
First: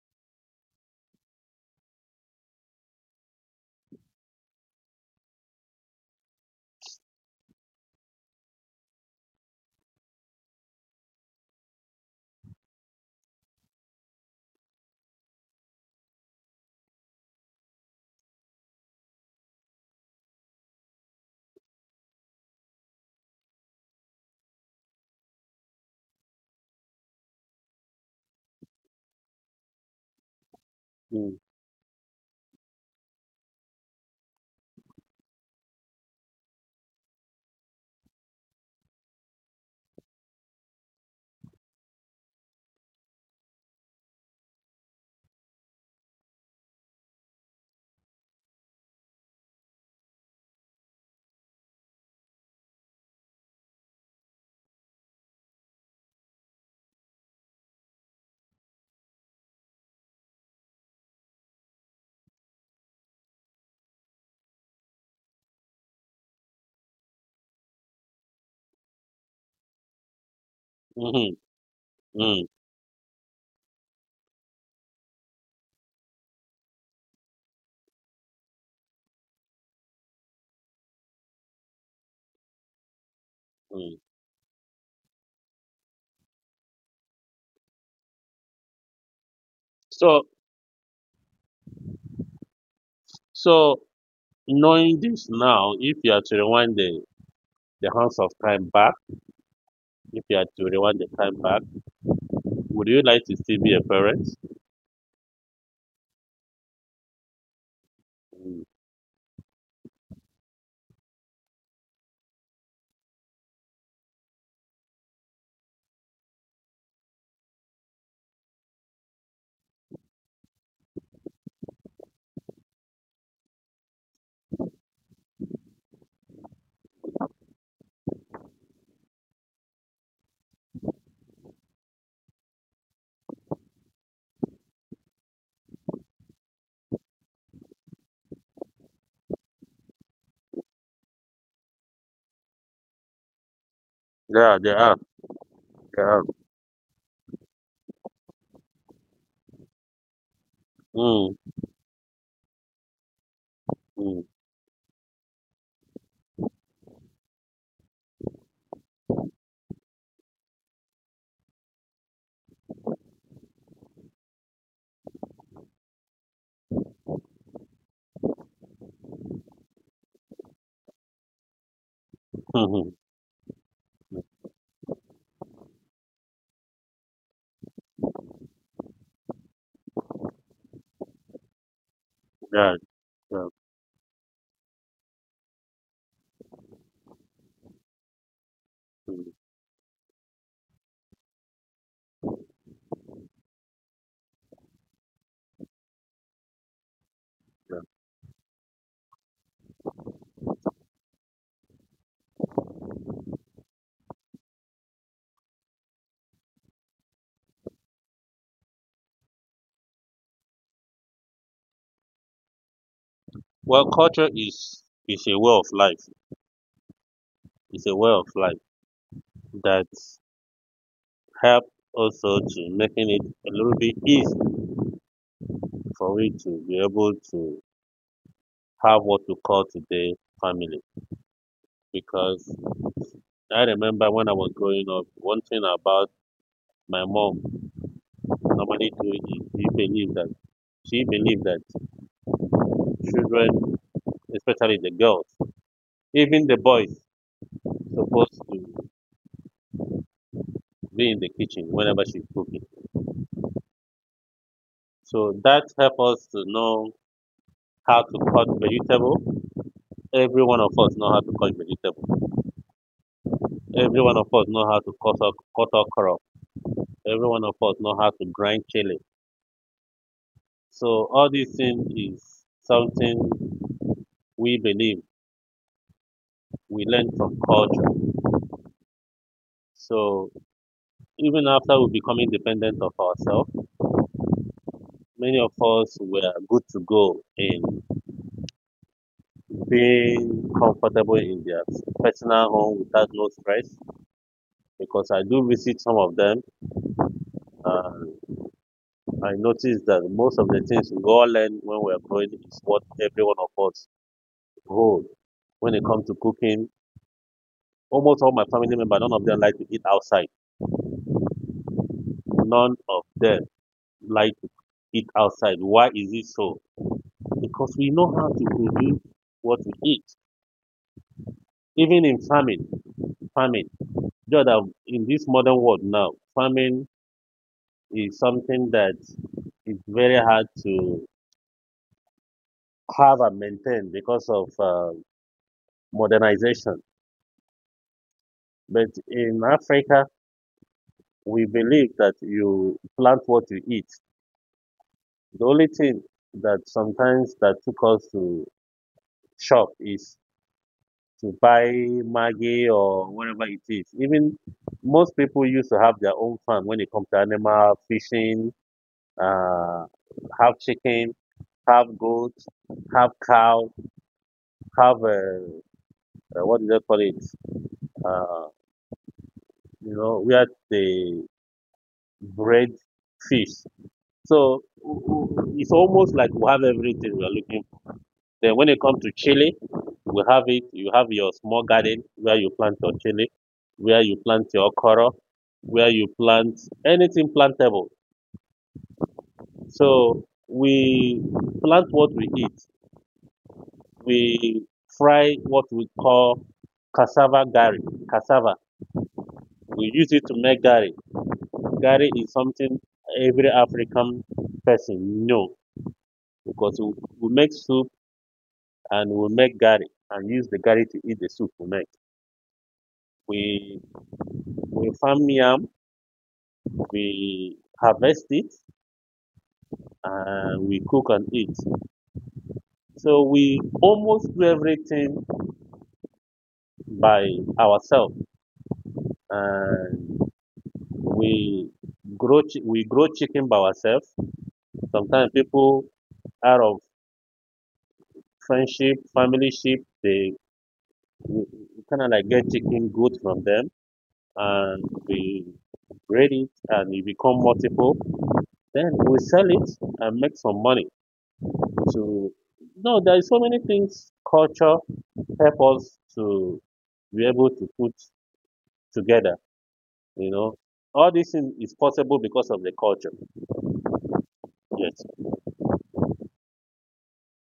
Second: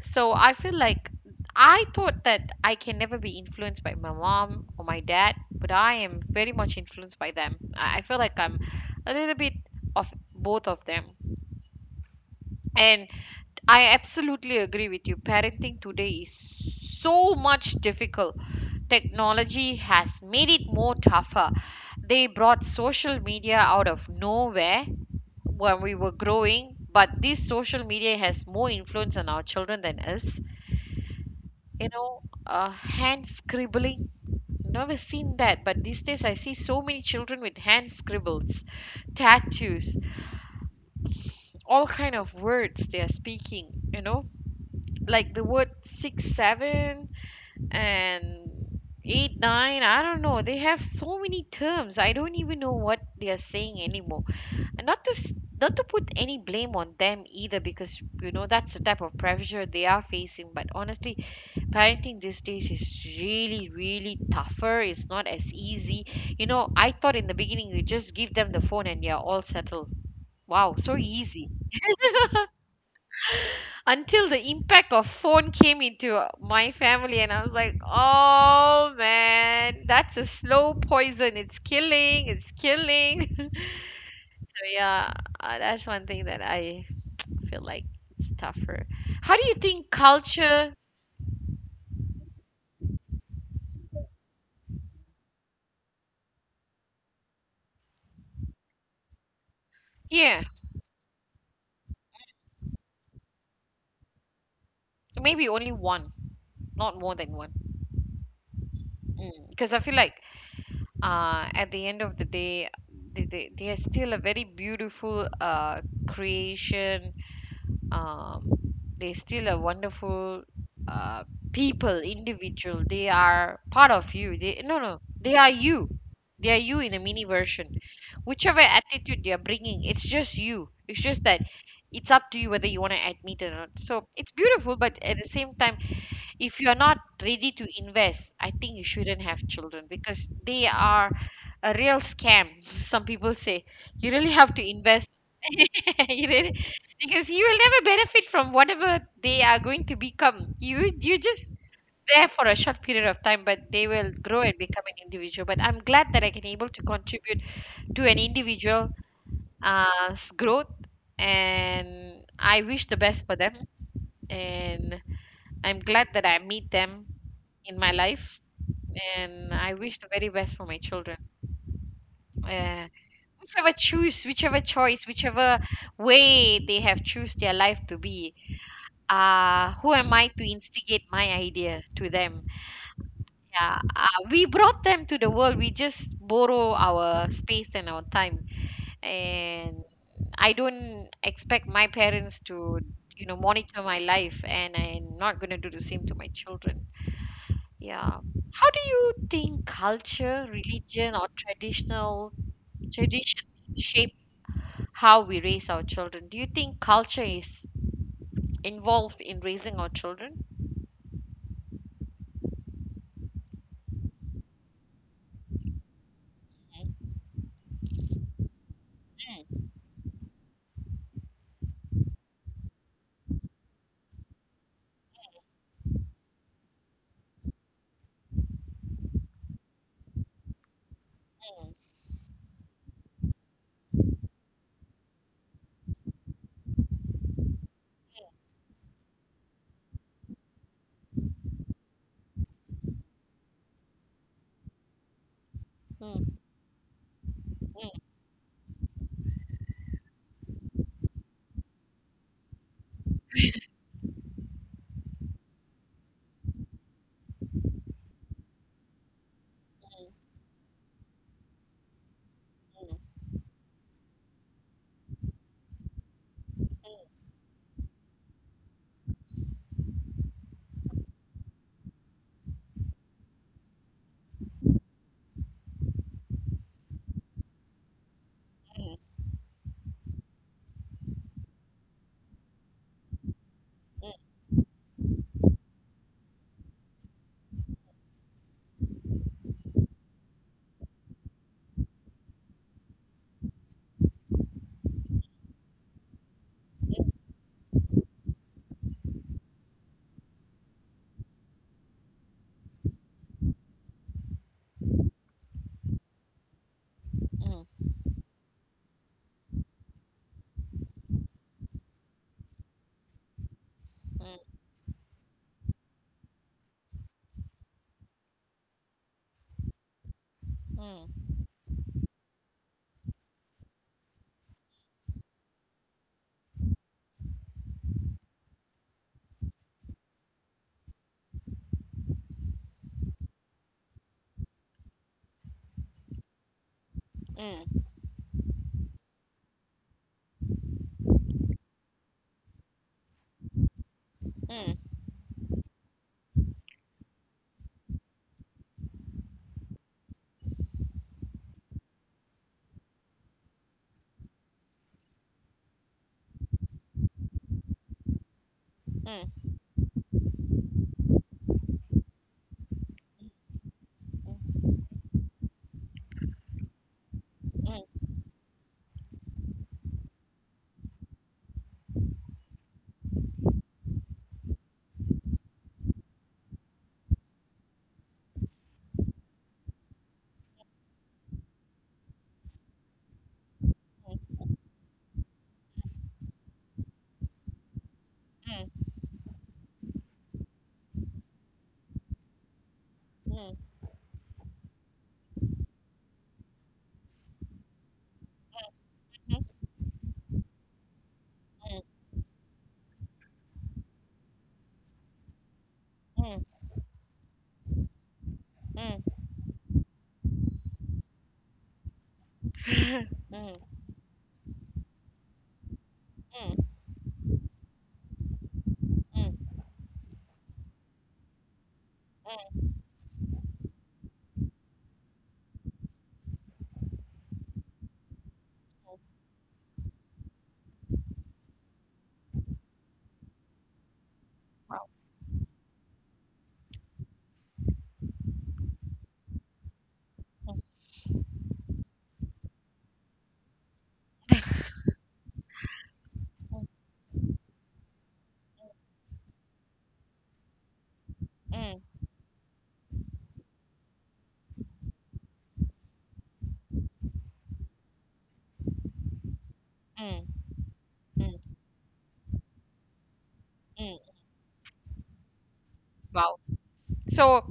A: So I feel like I thought that I can never be influenced by my mom or my dad, but I am very much influenced by them. I feel like I'm a little bit of both of them. And I absolutely agree with you. Parenting today is so much difficult. Technology has made it more tougher. They brought social media out of nowhere when we were growing, but this social media has more influence on our children than us.
B: mm,
A: You know, hand scribbling. Never seen that, but these days I see so many children with hand scribbles, tattoos, all kind of words they are speaking. You know, like the word six, seven, and eight, nine. I don't know. They have so many terms. I don't even know what they are saying anymore. And not to put any blame on them either, because you know that's the type of pressure they are facing. But honestly, parenting these days is really really tougher. It's not as easy. You know, I thought in the beginning you just give them the phone and you're all settled. Wow, so
B: Hmm.
A: easy.
B: mm,
A: Until the impact of phone came into my family and I was like, oh man, that's a slow poison. It's killing, it's killing. So
B: mm.
A: yeah, that's one thing that I feel like it's tougher. How do you think
B: So
A: culture?
B: so knowing this now, if you are to rewind the hands of time back, if you
A: Yeah,
B: are to rewind the time back, would you like to still be a parent?
A: maybe only one, not more than one,
B: Mm.
A: because I feel like at the end of the day, they are still a very beautiful creation. Um, they're still a wonderful uh, people, individual. They are part of you. They, no, they are you. They are you in a mini version. Whichever attitude they are bringing, it's just you. It's just that it's up to you whether you want to admit it or not. So it's beautiful, but at the same time if you're not ready to invest, I think you shouldn't have children because they are a real scam. Some people say you really have
B: Yeah,
A: to
B: they are.
A: invest.
B: They are.
A: You really, because you will never benefit from whatever they are going to become. You
B: Mm,
A: just there for a short period of time, but they will
B: mm,
A: grow and become an individual. But I'm glad that I can able to contribute to an individual uh's growth, and I wish the best for them, and I'm glad that I meet them in my life, and I wish the very best for my children. Uh,
B: mhm.
A: whichever choice, whichever way they have choose their life to be, who am I to instigate my idea to them?
B: Yeah, yeah,
A: Yeah, we brought them to the world. We just borrow our space and our time,
B: mm,
A: and I don't expect my parents to, you know, monitor my life, and I'm not gonna do the same to my children.
B: yeah.
A: Yeah. How do you think culture, religion, or traditional traditions shape how we raise our children? Do you think culture is involved in raising our children?
B: Well, culture is a way of life. It's a way of life that help also to making it a little bit easy for we to be able to have what we call today family. Because I remember when I was growing up, one thing about my mom normally do is she believed that children, especially the girls,
A: Mm,
B: even the boys, supposed to be in the kitchen whenever she's cooking. So that helps us to know how to cut vegetable. Every one of us know how to cut vegetable. Every one of us know how to cut our crop. Every one of us know how to grind chili. So all these things is something we believe we learn from culture. So even after we become independent of ourselves, many of us were good to go in being comfortable in their personal home without no stress because I do visit some of them. Uh, I noticed that most of the things we all learn when we're growing is what every one of us hold. When it comes to cooking,
A: mm, mm,
B: almost all my family members, none of them like to eat outside. None of them
A: mm, mm,
B: like to
A: mm,
B: eat outside. Why is it so? Because we know how to produce what we eat.
A: mm,
B: Even in farming. Just that in this modern world now, farming is something that is very hard to have and maintain because of modernization. But in Africa, we believe that you plant what you eat.
A: mm,
B: The only thing that sometimes that took us to shop is to buy maggi or whatever it is. Even most people used to have their own farm when it comes to animal fishing, uh, have chicken, have goat, have cow, have what do they call it? Uh, you know, where they breed fish. So it's almost like we have everything we are looking for. Then when it comes to chili, we have it. You have your small garden where you plant your chili, where you plant your okra, where you plant anything plantable. So we plant what we eat.
A: mm, mm, mm, mm, mm, mm, mm, mm, mm, mm,
B: We fry what we call cassava gari. Cassava. We use it to make gari. Gari is something every African person know
A: mm, mm, mm.
B: because we make soup and we make gari and use the gari to eat the soup we make. We we farm yam,
A: Mm,
B: we harvest it,
A: mm,
B: and we cook and eat.
A: mm, mm.
B: So we almost do everything by ourselves, and we we grow chicken by ourselves.
A: Wow.
B: Sometimes people out of friendship, family ship, they kind of like get chicken good from them, and we breed it, and we become multiple. Then we sell it and make some money.
A: Mm,
B: To no, there is so many things culture help us to be able to put together.
A: mm,
B: You know, all this
A: mm, mm,
B: thing is possible because of the culture.
A: mm.
B: Yes.
A: Wow. So,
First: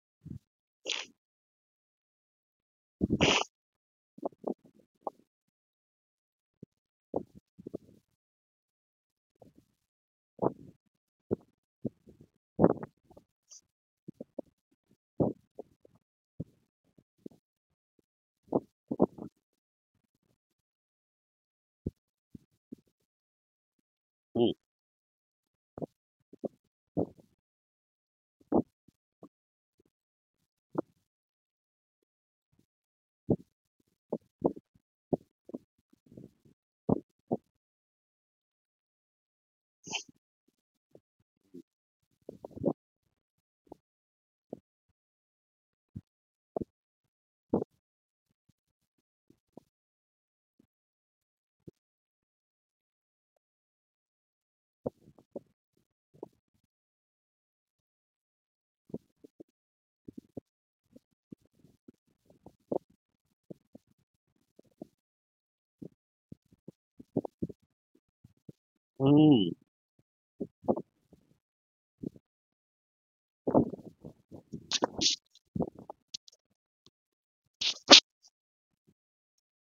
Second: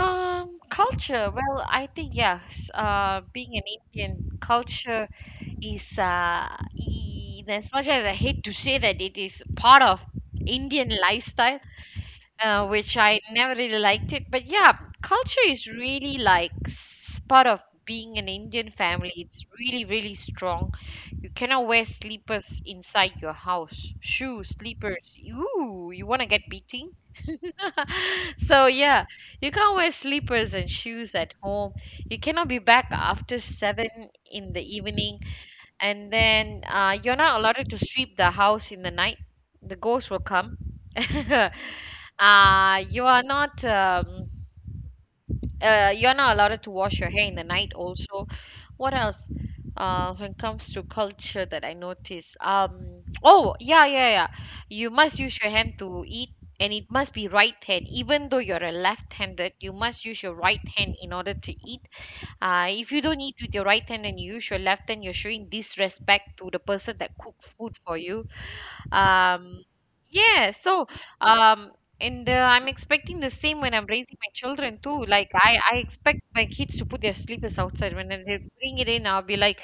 A: Culture. Well, I think yes. Being an Indian culture is in as much as I hate to say that it is part of Indian lifestyle which I never really liked it. But yeah, culture is really like part of being an Indian family. It's really, really strong. You cannot wear sleepers inside your house. Shoes,
B: Mm.
A: sleepers. Ooh, you want to get beating? So yeah, you can't wear sleepers and shoes at home. You cannot be back after 7 in the evening, and then you're not allowed to sweep the house in the night, the ghosts will come. You are not you're not allowed to wash your hair in the night also. What else? When it comes to culture that I notice, oh yeah yeah yeah, you must use your hand to eat, and it must be right hand even though you're a left-handed, you must use your right hand in order to eat. If you don't eat with your right hand and you use your left hand, you're showing disrespect to the person that cooked food for you.
B: Mm.
A: um, yeah, so um, and I'm expecting the same when I'm raising my children too. Like I expect my kids to put their slippers outside. When they bring it in, I'll be like,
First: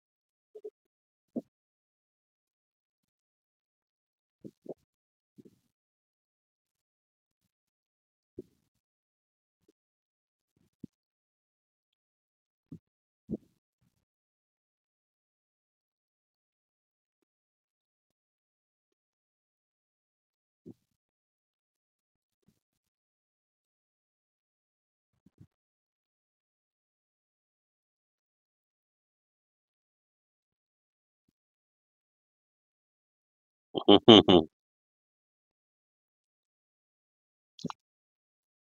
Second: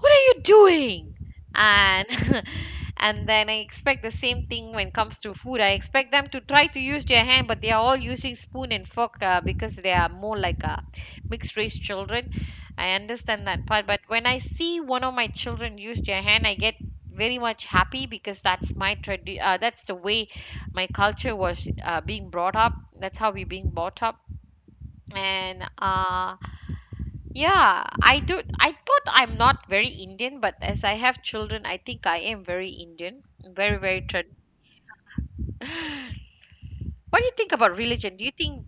A: "What are you doing?" And and then I expect the same thing when it comes to food. I expect them to try to use their hand, but they are all using spoon and fork because they are more like mixed race children. I understand that part, but when I see one of my children use their hand, I get very much happy because that's the way my culture was being brought up. That's how we being brought up. And uh yeah I do. I thought I'm not very Indian, but as I have children, I think I am very Indian. very very trad- what do you think about religion? Do you think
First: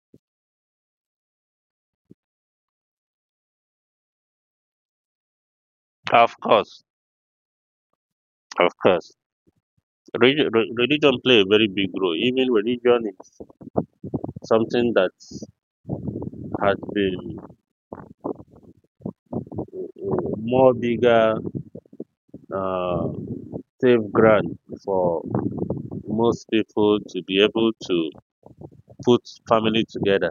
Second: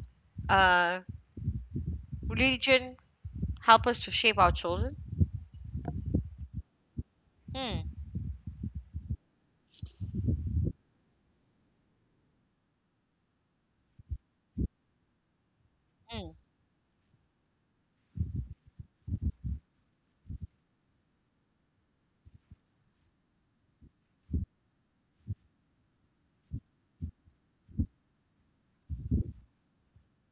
A: uh religion help us to shape our children?
B: Of course,
A: Hmm.
B: of course. Religion play a very big role. Even religion is something that
A: Hmm.
B: has been uh, more bigger uh, safeguard for most people to be able to put family together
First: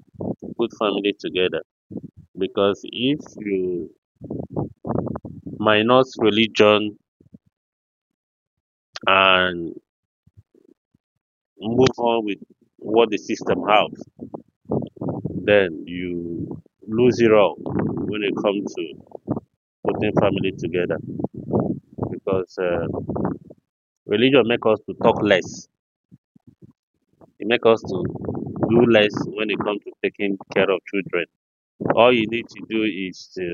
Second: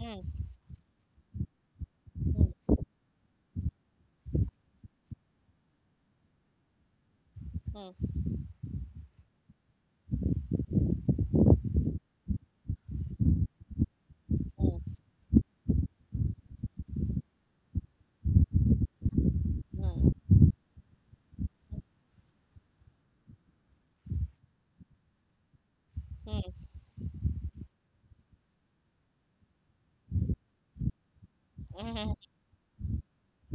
A: Hmm.
B: put family together because if you minus religion
A: Hmm.
B: and move on with what the system has
A: Hmm. Hmm.
B: then you lose it all when it comes to
A: Hmm.
B: putting family together because religion make us to talk less,
A: Hmm.
B: it make us to do less when it comes to taking care of children.
A: Hmm.
B: All
A: Hmm.
B: you need to do is to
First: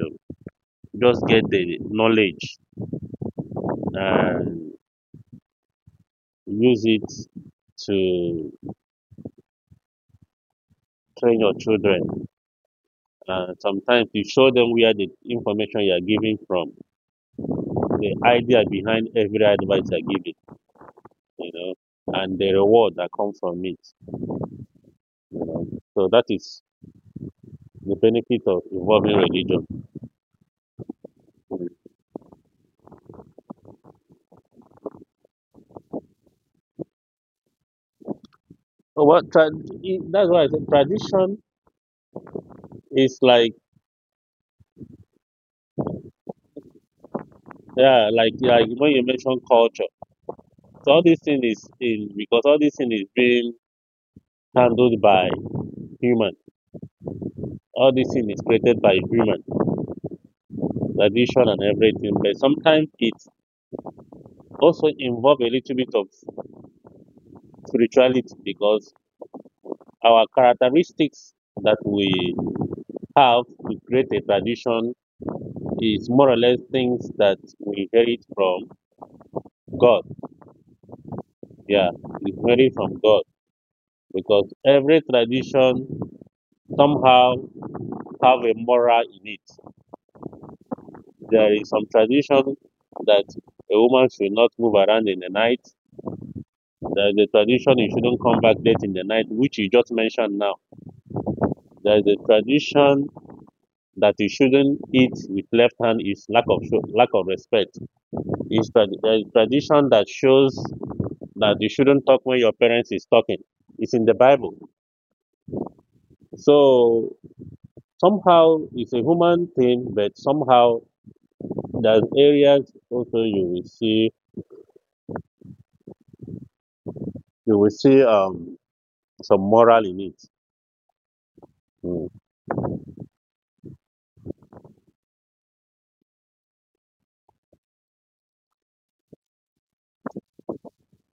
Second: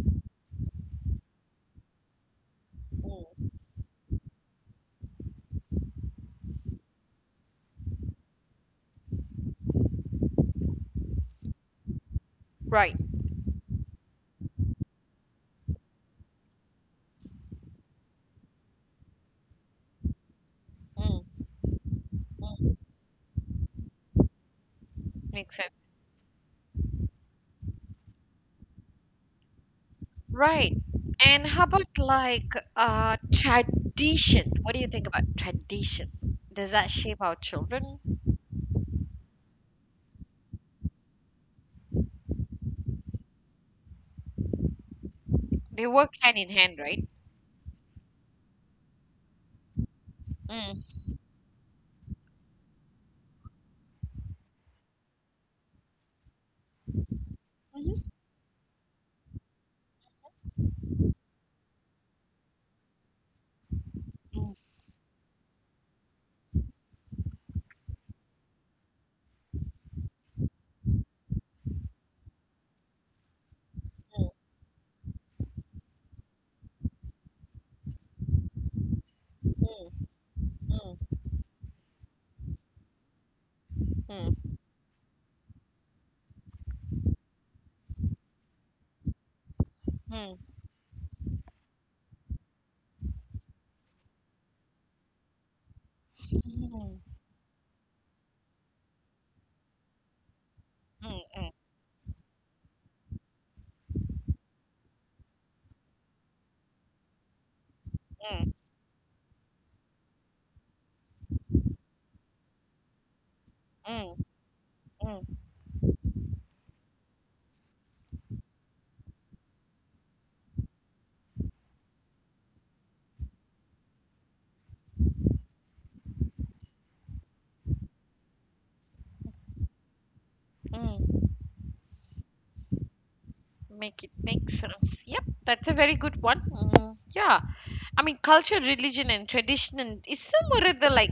B: just get the knowledge
A: Hmm.
B: and use it to train your children.
A: Right.
B: Sometimes you show them where the information you are giving from, the idea behind every advice you are giving,
A: Hmm.
B: you know, and the
A: Hmm.
B: reward that comes from it.
A: Makes sense.
B: So that is the benefit of involving religion.
A: Right. And how
B: Mm.
A: about like tradition? What do you think about tradition? Does that shape our children?
B: So that's why I said tradition is like,
A: They work hand in hand, right?
B: yeah, like when you mention culture. So
A: Mm.
B: all this thing is because all this thing is being handled by human. All
A: Mhm.
B: this thing is created by human tradition and everything. But sometimes it
A: Mm,
B: also involve a little bit of spirituality because our characteristics that we have to create a tradition is more or less things that we inherit from God. Yeah, we inherit from God
A: mm, mm,
B: because
A: mm,
B: every tradition somehow have a moral in it.
A: mm,
B: There is some tradition that a woman should not move around in the night.
A: mm,
B: There is a tradition you shouldn't come back late in the night, which you just mentioned now.
A: mm, mm,
B: There is a tradition that you shouldn't eat with left hand is lack of show, lack of respect. It's a tradition that shows that you shouldn't talk when your parents is talking. It's in the
A: mm,
B: Bible.
A: mm, mm,
B: So somehow it's a human thing, but somehow there's areas also you will see some moral in it.
A: mm.
B: Mm,
A: Make it make sense. Yep, that's a very good one. Mm, yeah, I mean, culture, religion, and tradition and is somewhere rather like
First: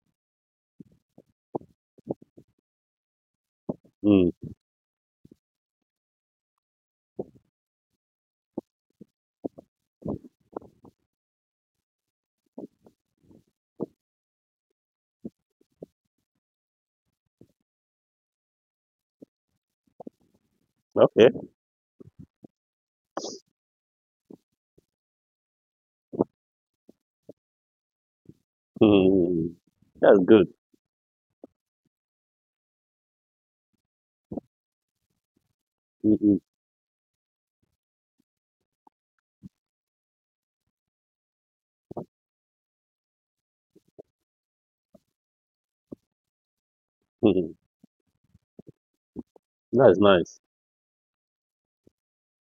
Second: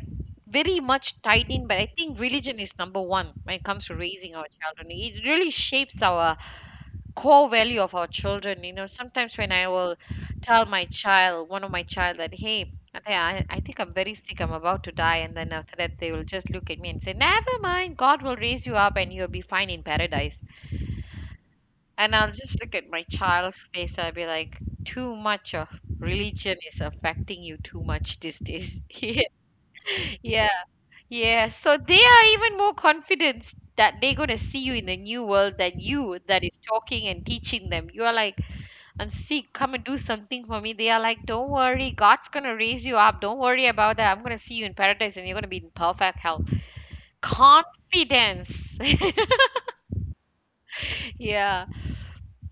A: very much tied in, but I think religion is number one when it comes to
B: mm,
A: raising our children. It really shapes our core value of our children. You know, sometimes when I will tell my child, one of my child, that, hey Ataya, I think I'm very sick, I'm about to die, and then after that they will just look at me and say, never mind, God will raise you up and you'll be fine in paradise.
B: okay,
A: And I'll just look at my child's face, I'll be like, too much of religion is affecting you too much these days. Yeah.
B: mm, that's good.
A: Yeah, yeah, so they are even more confident that they're going to see you in the new world than
B: Mm,
A: you
B: mm,
A: that is talking and teaching them. You are like, I'm sick. Come and do something for me. They are like, Don't worry, God's gonna raise you up. Don't worry about that. I'm gonna see you in paradise and you're gonna be in perfect health.
B: mm. Mm.
A: Confidence.
B: That's nice.
A: Yeah.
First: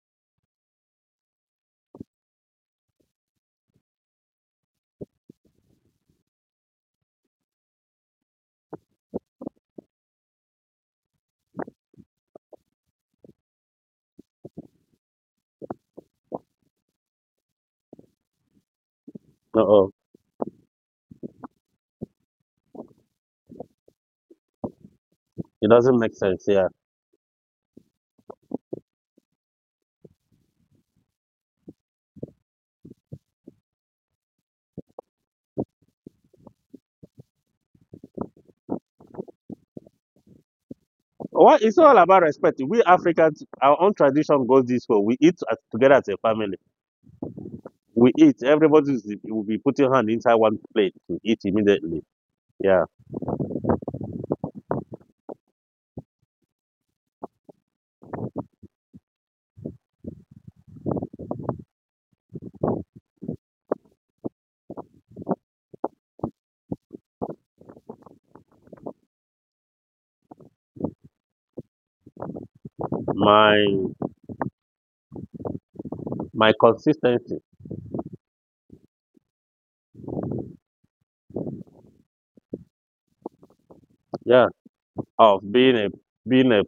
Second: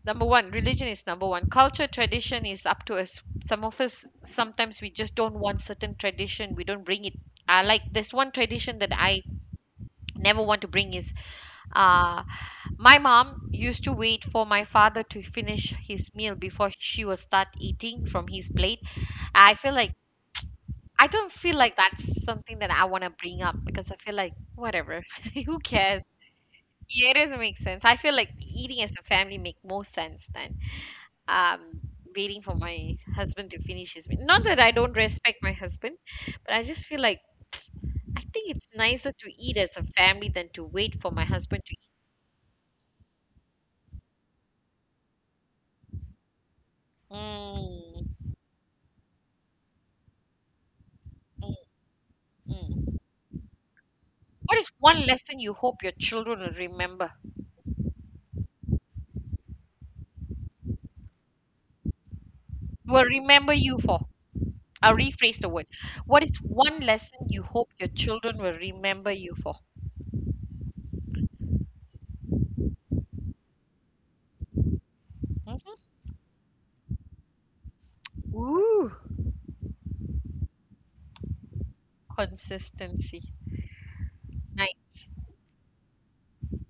A: Number one, religion is number one. Culture, tradition is up to us. Some of us sometimes we just don't want certain tradition. We don't bring it. Like this one tradition that I never want to bring is uh my mom used to wait for my father to finish his meal before she would start eating from his plate. I
B: Uh
A: feel
B: oh,
A: like I don't feel like that's something that I want to bring up because I feel like whatever, who
B: it doesn't
A: cares?
B: make sense. Yeah.
A: Yeah, it doesn't make sense. I feel like eating as a family make more sense than um waiting for my husband to finish his meal. Not that I don't respect my husband, but I just feel like I think it's nicer to eat as a family than to wait for my husband
B: What
A: to
B: it's
A: eat.
B: all about respect. We Africans, our own tradition goes this way. We eat as, together as a family.
A: Mm,
B: We eat. Will be putting hand inside one plate to eat immediately. Yeah,
A: mm. What is one lesson you hope your children will remember? Will remember you for? I'll rephrase the word. What is one lesson you hope your children will remember you for?
B: my
A: Mhm.
B: my consistency.
A: Ooh, consistency.
B: Yeah,
A: Nice.
B: of being a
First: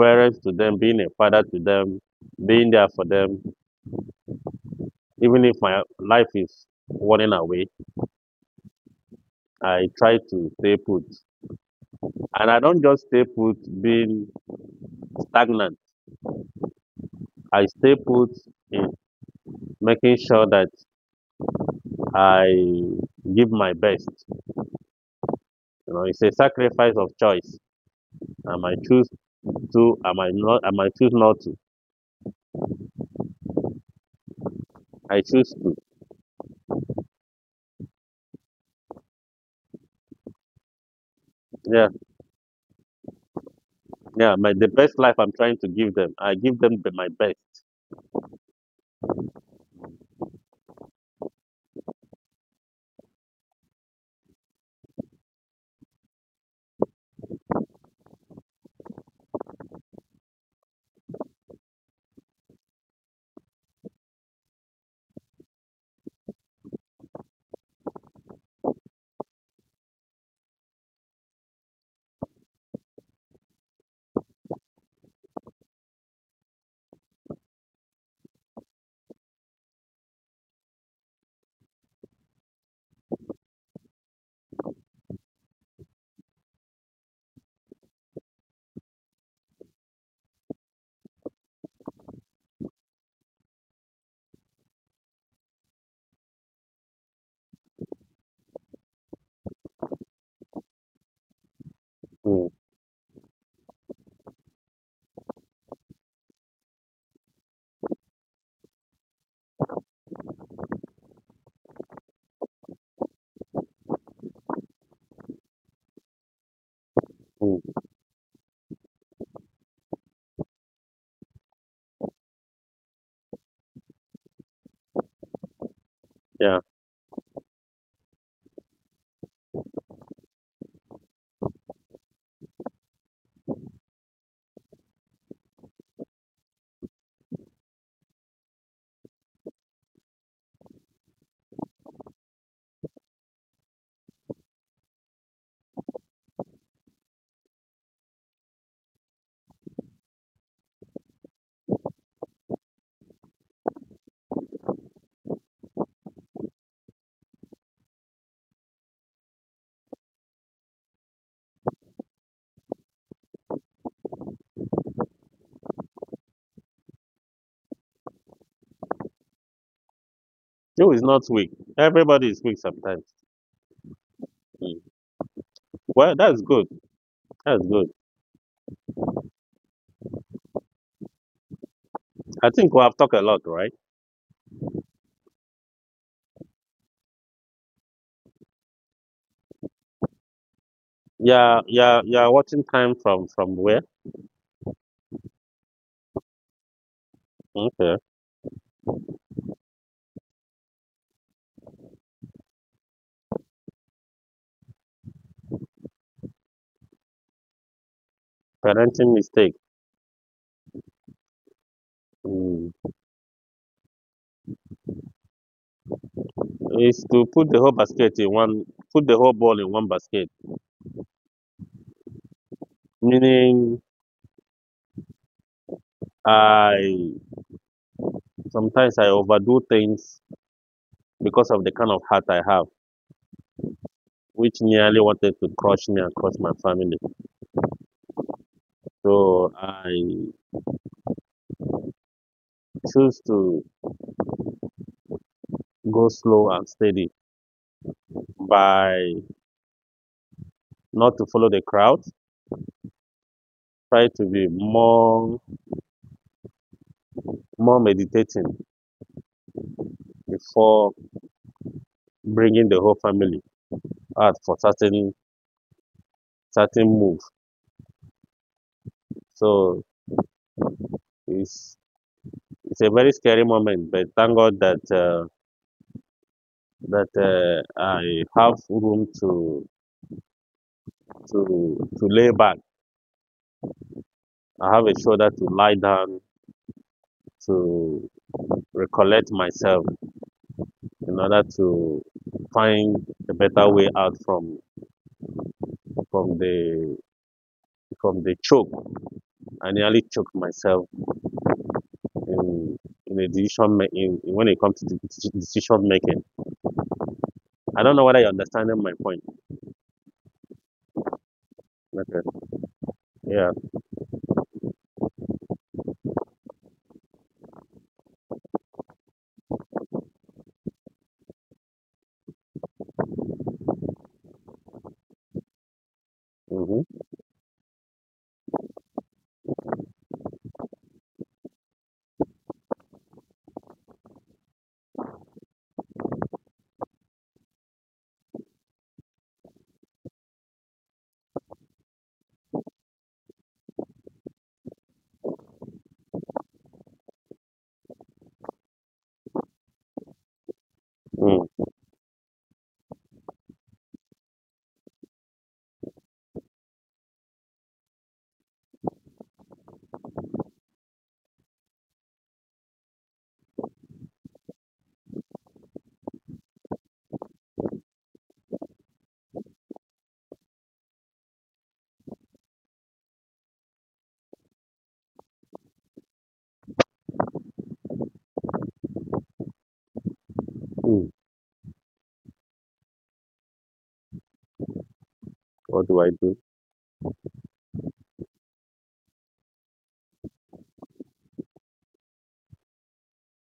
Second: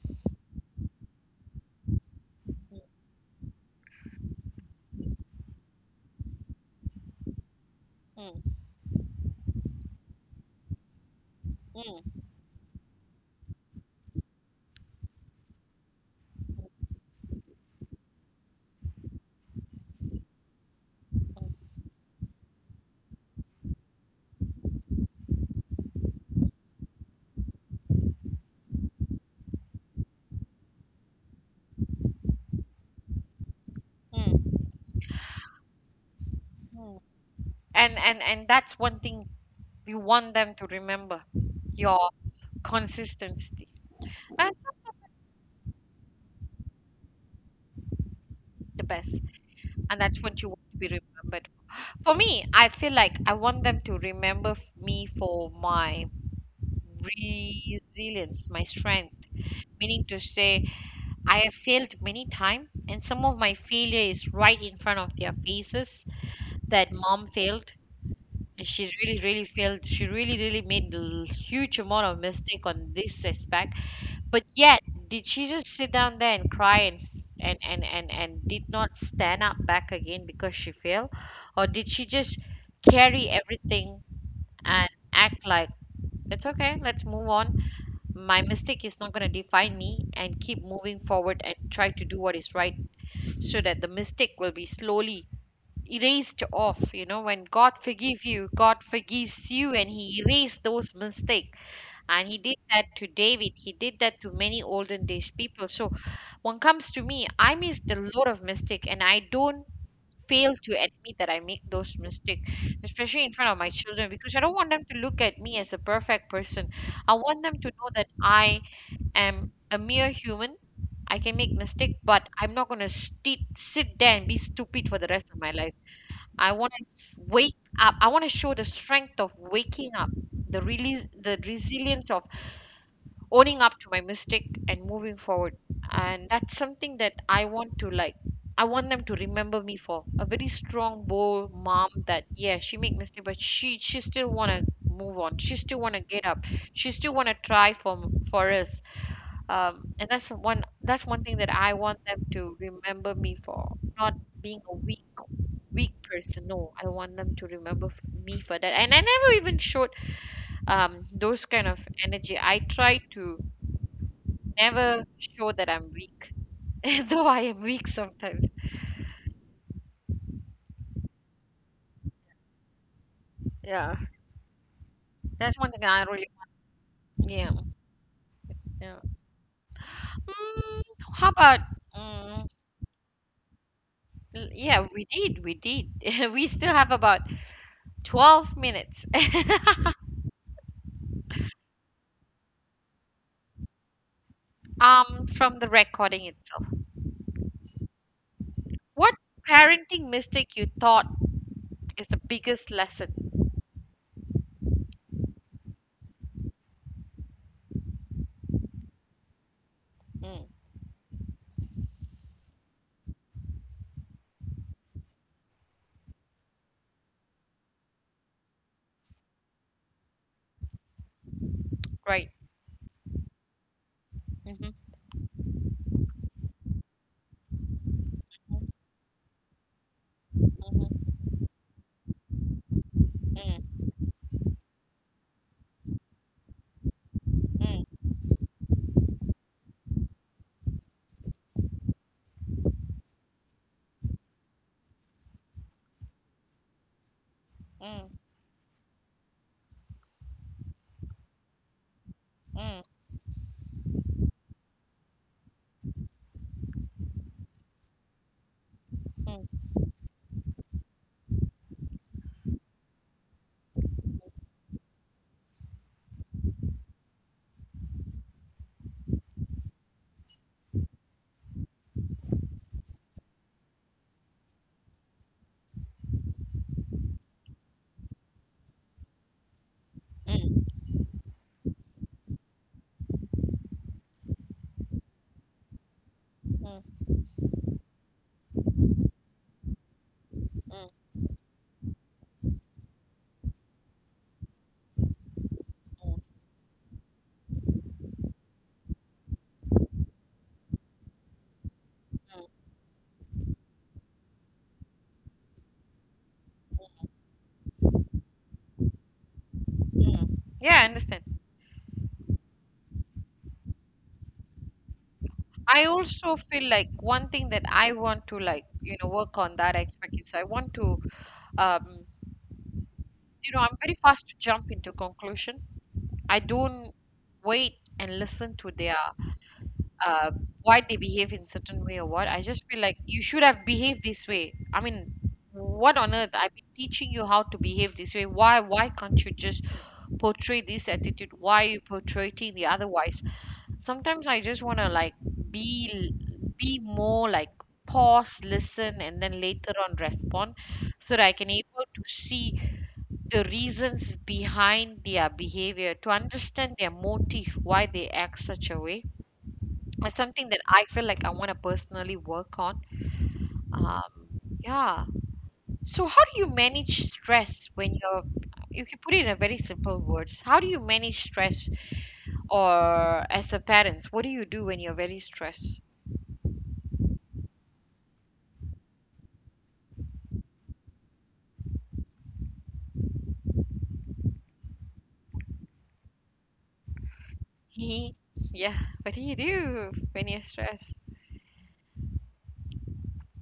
B: parent to them, being a father to them, being there for them. Even if my life is running away,
A: Mm,
B: I try to stay put,
A: mm,
B: and I don't just stay put being stagnant. I stay put in making sure that I give my best. You know, it's a sacrifice of choice. I might choose I might choose not to.
A: mm,
B: I choose to.
A: mm. And that's one thing you want them to remember.
B: Yeah,
A: Your consistency.
B: yeah. My
A: That's
B: The best
A: that's
B: life I'm trying to give them. I give them my best.
A: the best, and that's what you want to be remembered. For me, I feel like I want them to remember me for my resilience, my strength. Meaning to say, I have failed many times, and some of my failure is right in front of their faces. That mom failed. And she really, really failed. She really, really made a huge amount of mistake on this aspect. But yet, did she just sit down there and cry and and did not stand up back again because she failed, or did she just carry everything and act like it's okay? Let's move on. My mistake is not going to define me, and keep moving forward and try to do what is right so that the mistake will be slowly erased off. You know, when God forgive you, God forgives you and he erased those mistake. And he
B: Mm,
A: did that to David, he did that to many olden days people. So when comes to me, I missed a lot of mistake, and I don't fail to admit that I make those mistake, especially in front of my children, because I don't want them to look at me as a perfect person. I want them to
B: mm,
A: know that I am a mere human. I can make mistake, but I'm not gonna sti sit there and be stupid for the rest of my life. I
B: yeah.
A: want to wake up. I want to show the strength of waking up, the release, the resilience of owning up to my mistake and moving forward. And that's something that I want to like. I want them to remember me for a very strong, bold mom that yeah, she make mistake, but she still wanna move on. She still wanna get up. She still wanna try for us, and that's one thing that I want them to remember me for, not being a weak person. No, I want them to remember me for that. And I never even showed those kind of energy. I try to never show that I'm weak, though I am weak sometimes.
B: You is not weak. Everybody is weak sometimes.
A: Yeah,
B: Mm.
A: that's one thing I
B: Well,
A: really.
B: that's good.
A: Yeah,
B: That's good.
A: yeah. Mm, how about,
B: I
A: mm,
B: think we have talked a lot, right?
A: yeah, we did, we did. We still have about 12 minutes.
B: Yeah, yeah, yeah. Watching time from where?
A: Um, from the recording itself.
B: Okay.
A: What parenting mistake you thought is the biggest lesson?
B: Parenting mistake.
A: Mm,
B: Mm. Is to put the whole basket in one, put the whole ball in one basket.
A: right.
B: Meaning
A: Mm-hmm.
B: I sometimes I overdo things
A: Mm,
B: because of the kind of heart I have,
A: mm,
B: which nearly wanted to crush me and crush my family.
A: mm,
B: So I choose to go slow and steady
A: mm,
B: by not to follow the crowd.
A: mm,
B: Try to be more meditating
A: mm, mm,
B: before bringing the whole family out for certain move. So it's it's a very scary moment, but thank God that. That I have room to
A: mm,
B: to lay back. I have a shoulder to lie down
A: mm,
B: to recollect myself
A: mm,
B: in order to find a better way out from the from the choke. I nearly choked myself in in a in when it comes to decision making. I don't know whether you're understanding my point.
A: mm. Yeah, I understand.
B: Okay. Yeah.
A: I also feel like one thing that I want to like, you know, work on that aspect is I want to, um, you know, I'm very fast to jump into conclusion. I don't
B: hmm
A: wait and listen to their uh, why they behave in certain way or what. I just feel like you should have behaved this way. I mean, what on earth? I've been teaching you how to behave this way. Why? Why can't you just portray this attitude? Why are you portraying the otherwise? Sometimes I just want to like be be more like pause, listen, and then later on respond, so that I
B: Mm.
A: can able to see the reasons behind their behavior, to understand their motive, why they act such a way. It's something that I feel like I want to personally work on. Um, yeah. So how do you manage stress when you're, you can put it in a very simple words, how do you manage stress or as a parents, what do you do when you're very stressed?
B: Mm. What do?
A: Yeah. What do you do when you're stressed?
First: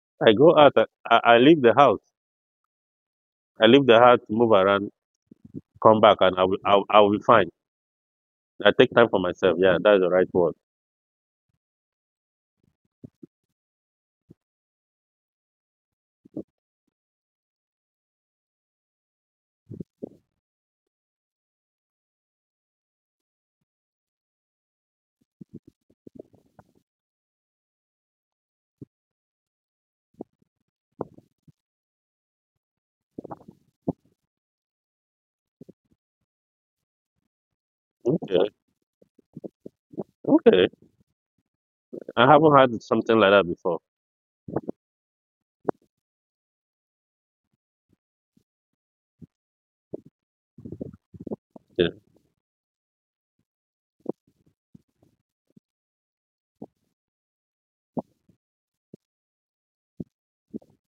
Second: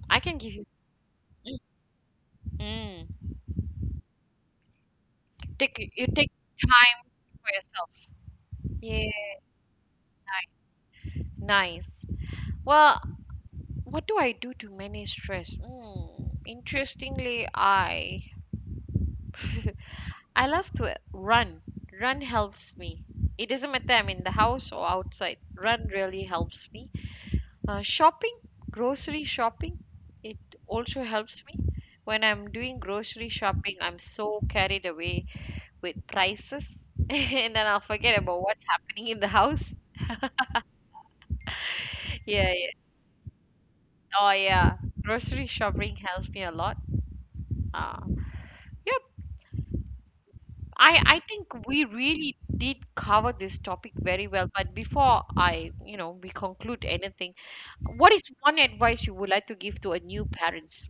A: I
B: I
A: can give
B: go
A: you.
B: out. I leave the house.
A: Mm.
B: I leave the house, move around.
A: Take
B: Come
A: you
B: back
A: take
B: and
A: time
B: I will be fine.
A: for yourself.
B: I take time for
A: Yeah.
B: myself. Yeah, that's the right word.
A: Nice. Well, what do I do to manage stress? Mm, interestingly, I I love to run. Run helps me. It doesn't matter I'm in the house or outside. Run really helps me. Shopping, grocery shopping, it also helps me. When I'm doing grocery shopping, I'm so carried away with prices and then I'll forget about
B: Okay,
A: what's happening in the house.
B: okay. I
A: Yeah,
B: haven't
A: yeah.
B: had something like that before.
A: Oh, yeah. Grocery shopping helps me a lot. Uh, yeah, I think we
B: Yeah.
A: really did cover this topic very well, but before I, you know, we conclude anything, what is one advice you would like to give to a new parents?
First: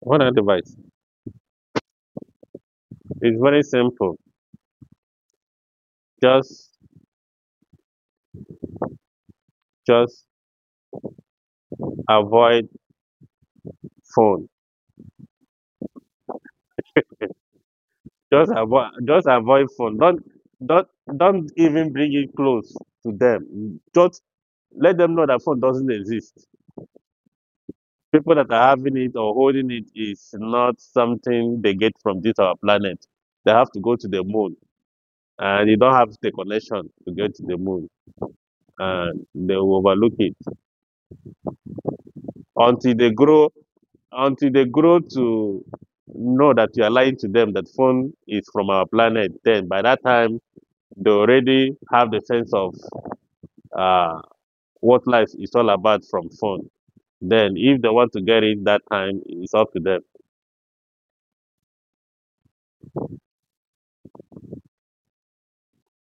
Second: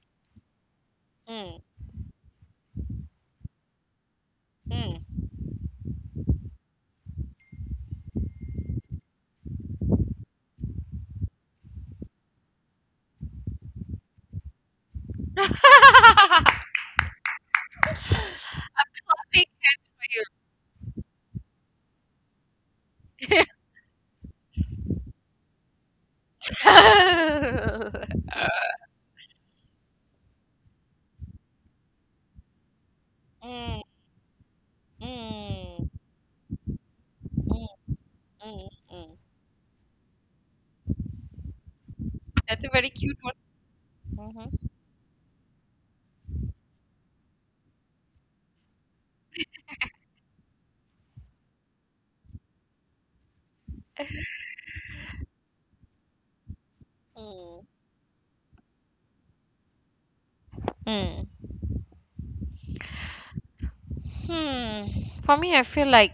B: What advice?
A: Mm,
B: It's very simple.
A: mm.
B: Just, just avoid phone.
A: Topic
B: Just avoid phone.
A: for you.
B: Don't, don't even bring it close to them. Just let them know that phone doesn't exist. People that are having it or holding it is not something they get from this our planet. They have to
A: Mm,
B: go to the moon
A: mm,
B: and you
A: mm,
B: don't have the connection to get to the moon
A: mm, mm.
B: and they will overlook it
A: That's a very
B: until they
A: cute
B: grow
A: one.
B: until they
A: Mm-hmm.
B: grow to know that you are lying to them that phone is from our planet, then by that time they already have the sense of uh, what life is all about from phone, then
A: Mm.
B: if they want to get it that time it's up to them.
A: Mm. Hmm. For me, I feel like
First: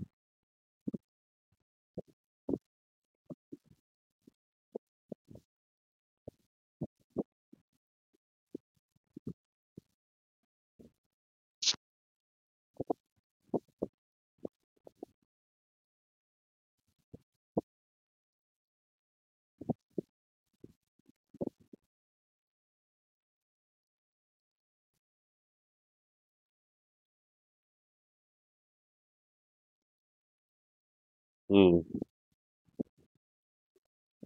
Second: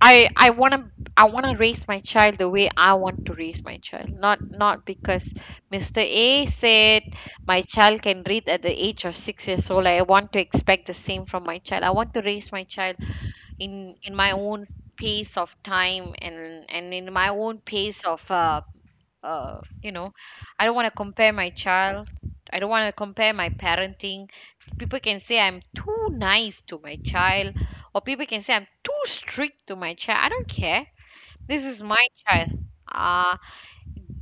A: I want to I want to raise my child the way I want to raise my child, not not because Mr. A said my child can read at the age of 6 years old. I want to expect the same from my child. I want to raise my child in my own pace of time and in my own pace of you know, I don't want to compare my child. I don't want to compare my parenting. People can say I'm too nice to my child, or people can say I'm too strict to my child. I don't care. This is
B: Mm,
A: my child. Ah,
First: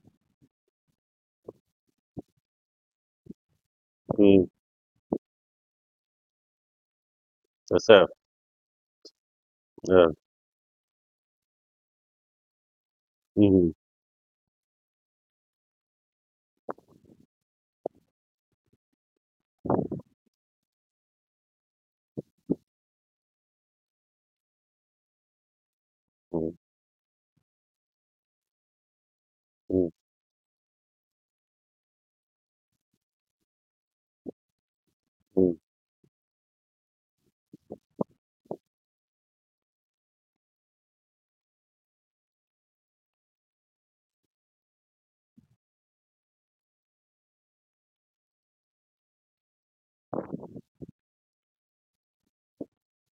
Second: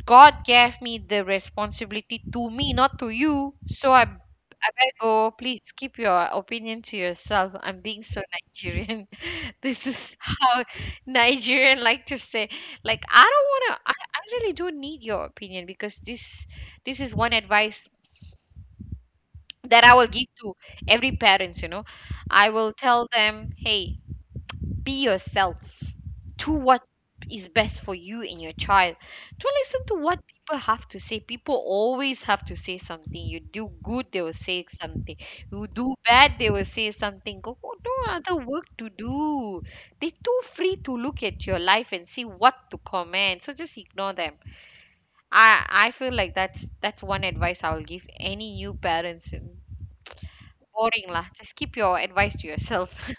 A: God gave me the responsibility to me, not to you. So I,
B: mm,
A: I better go. Please keep your opinion to yourself. I'm being
B: yourself,
A: so Nigerian. This
B: yeah.
A: is how Nigerian like to say. Like I don't
B: Mm,
A: wanna. I really don't need your opinion because this is one advice that I will give to every parents. You know, I will tell them, hey, be yourself. Do
B: mm,
A: what is best for you and your child. Don't listen
B: mm,
A: to what people have to say. People always have to say something. You do good, they will say something.
B: mm.
A: You do bad, they will say something. No other work to do. They too free to look at your life and see what to comment, so just ignore them. I feel like that's one advice I will give any new parents. Boring lah, just keep your advice to yourself.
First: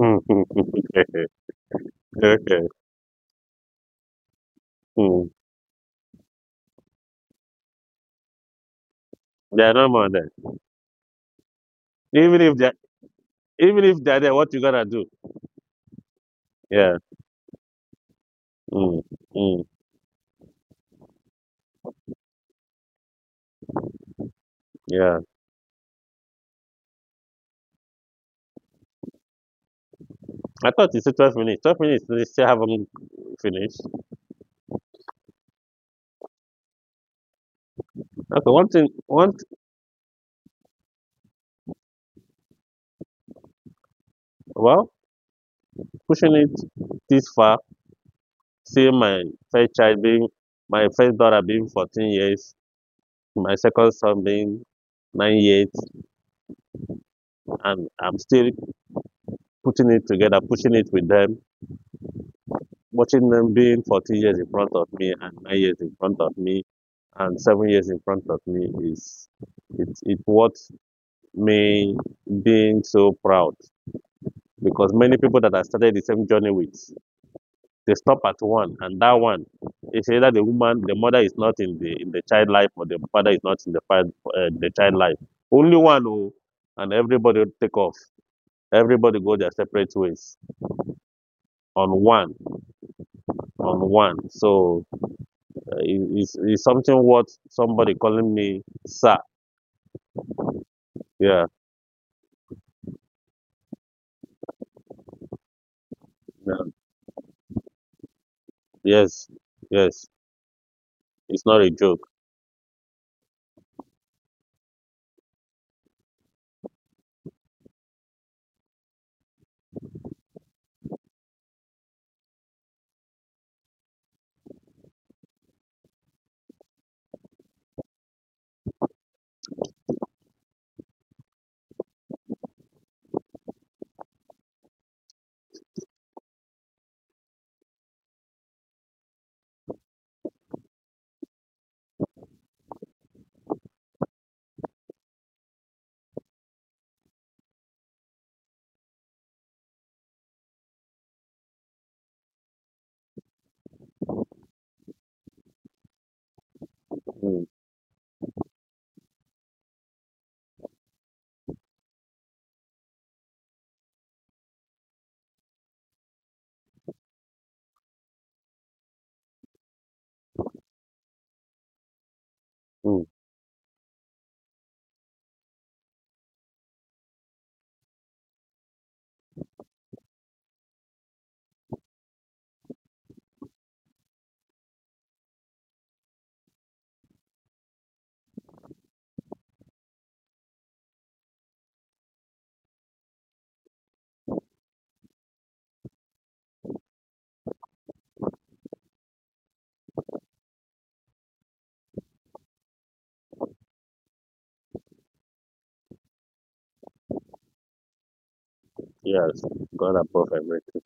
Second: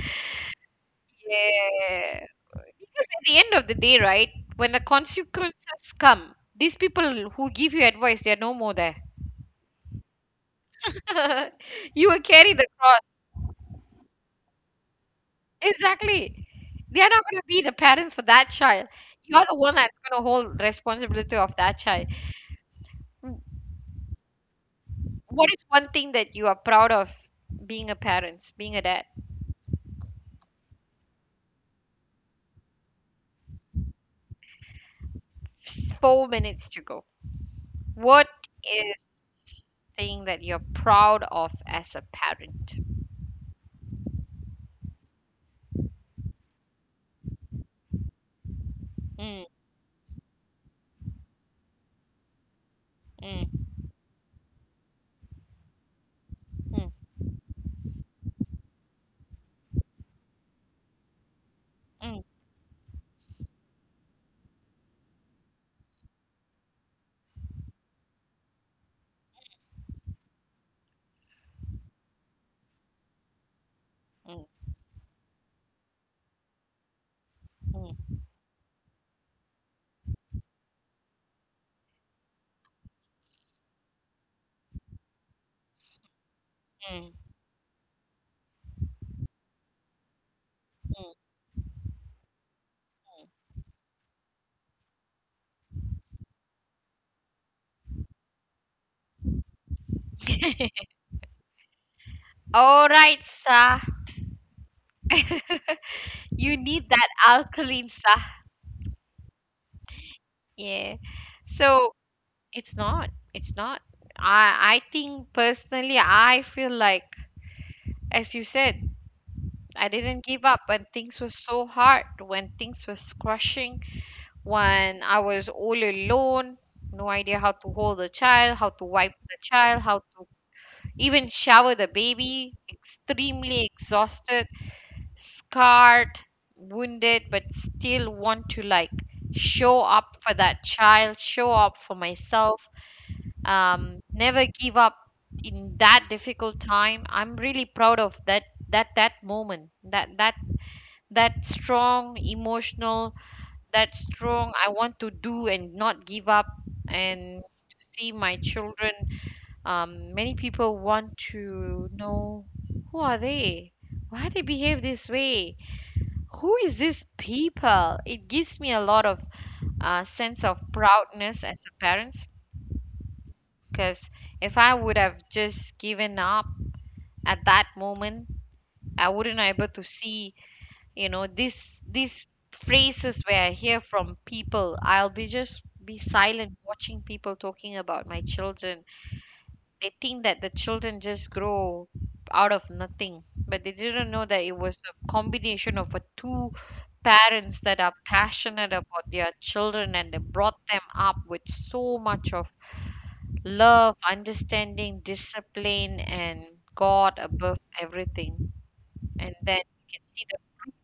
B: okay.
A: Yeah.
B: Okay.
A: Because at the end of the day, right, when the
B: Mm.
A: consequences come, these people who give you advice, they're no more there.
B: They are normal then.
A: You will
B: even
A: carry
B: if
A: the
B: they
A: cross.
B: Even if they're there, what you gonna do?
A: Exactly.
B: Yeah.
A: They're not going to be the parents for that child.
B: Mm,
A: You're the
B: mm,
A: one that's going to hold responsibility of that child. W-
B: yeah.
A: What is one thing that you are proud of being a parent, being a dad?
B: I thought you said 12 minutes. 12 minutes. They still haven't finished.
A: 4 minutes to go. What
B: Okay. One thing.
A: is
B: One.
A: thing that you're proud of as a parent?
B: Well, pushing it this far, seeing my
A: Mm,
B: first child being, my first daughter being 14 years, my
A: mm,
B: second son being 9 years,
A: mm,
B: and I'm still putting it together, pushing it with them,
A: mm.
B: watching them being 14 years in front of me and 9 years in front of me and 7 years in front of me is it it what me being so proud,
A: Mm,
B: because many people that I started the same journey with, they
A: mm,
B: stop at one, and that one is either the woman, the mother is not in the child life, or the father is not in the the child life. Only one, oh, and
A: mm.
B: everybody take off. Everybody go their separate ways on one, on one. So it's something what somebody calling me sir. Yeah,
A: All right, Sa. You
B: yeah,
A: need that alkaline, Sa.
B: yes, yes.
A: Yeah.
B: It's not a
A: So
B: joke.
A: it's not. It's not. I think personally, I feel like, as you said, I didn't give up when things were so hard, when things were crushing, when I was all alone, no idea how to hold a child, how to wipe the child, how to even shower the baby, extremely exhausted, scarred, wounded, but still want to like show up for that child, show up for myself, never give up in that difficult time. I'm really proud of that moment, that strong emotional, that strong I want to do and not give up and
B: Mm,
A: to see my children. Many people want to know who are they, why they behave this way, who is this people? It gives me a lot of sense of proudness as a parent,
B: mm,
A: because if I would have just given up at that moment, I wouldn't able to see, you know, this these phrases where I hear from people. I'll be just be silent watching people talking about my children. They think that the children just grow out of nothing, but they didn't know that it was a combination of a two parents that are passionate about their children, and they brought them up with so much of love, understanding, discipline, and God above everything. And
B: yes,
A: then
B: God
A: you can see
B: above
A: the,
B: everything.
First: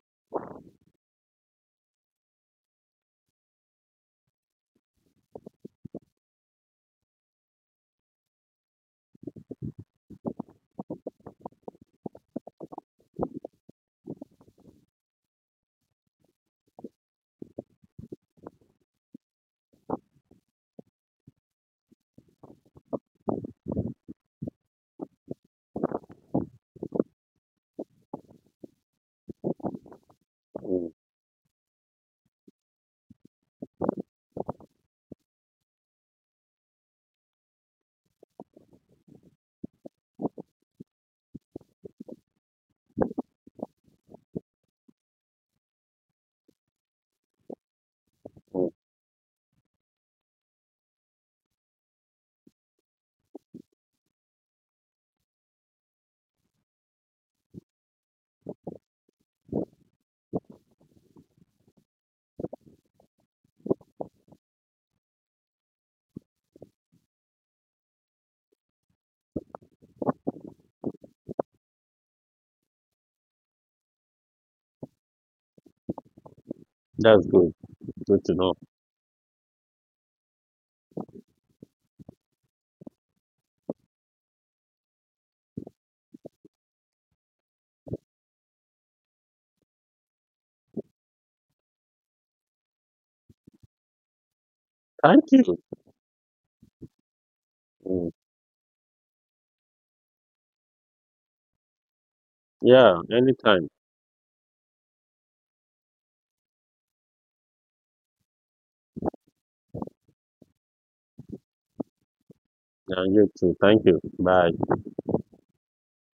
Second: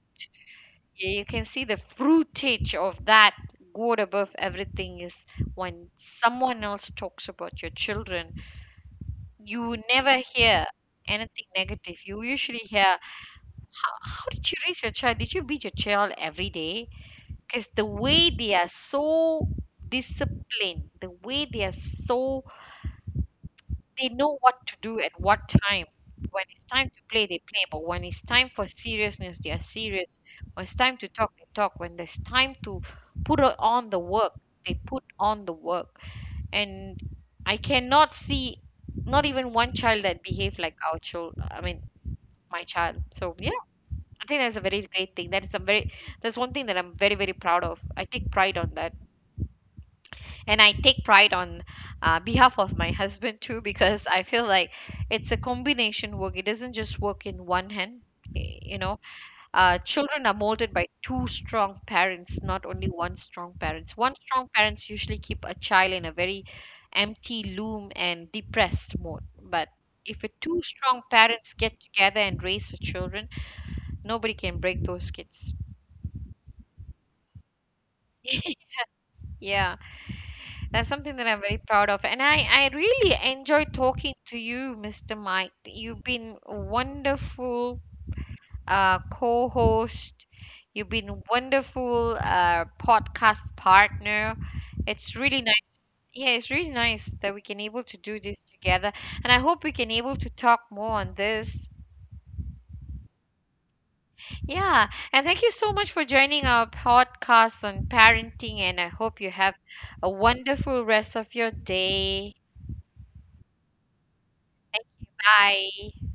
A: yeah, you can see the fruitage of that. God above everything is when someone else talks about your children. You never hear anything negative. You usually hear, how did you raise your child? Did you beat your child every day? Because the way they are so disciplined, the way they are so, they know what to do at what time. When it's time to play, they play. But when it's time for seriousness, they are serious. When it's
B: Mm,
A: time to talk, they talk. When there's time to put on the work, they put on the work. And I cannot see not even one child that behaved like our child. I mean, my child, so yeah, I think that's a very great thing. That is a very, that's one thing that I'm very very proud of. I take pride
B: mm.
A: on that, and I take pride on behalf of my husband too, because I feel like it's a combination work. It doesn't just work in one hand. You know, children are molded by two strong parents, not only one strong parents. One strong parents usually keep a child in a very empty loom and depressed mode. But if a two strong parents get together and raise the children, nobody can break those kids.
B: That's good. Good to know.
A: Yeah, that's something that I'm very proud of. And I really enjoy talking to you, Mr. Mike. You've been a wonderful co-host. You've been a wonderful podcast partner. It's
B: Thank
A: really nice.
B: you.
A: Yeah, it's really nice that we can able to
B: Mm.
A: do this together. And I hope we can able to talk more on this.
B: Yeah, anytime.
A: Yeah, and thank you so much for joining our podcast on parenting. And I hope you have a wonderful rest of your day.
B: Yeah, you too. Thank you. Bye.
A: Thank you. Bye.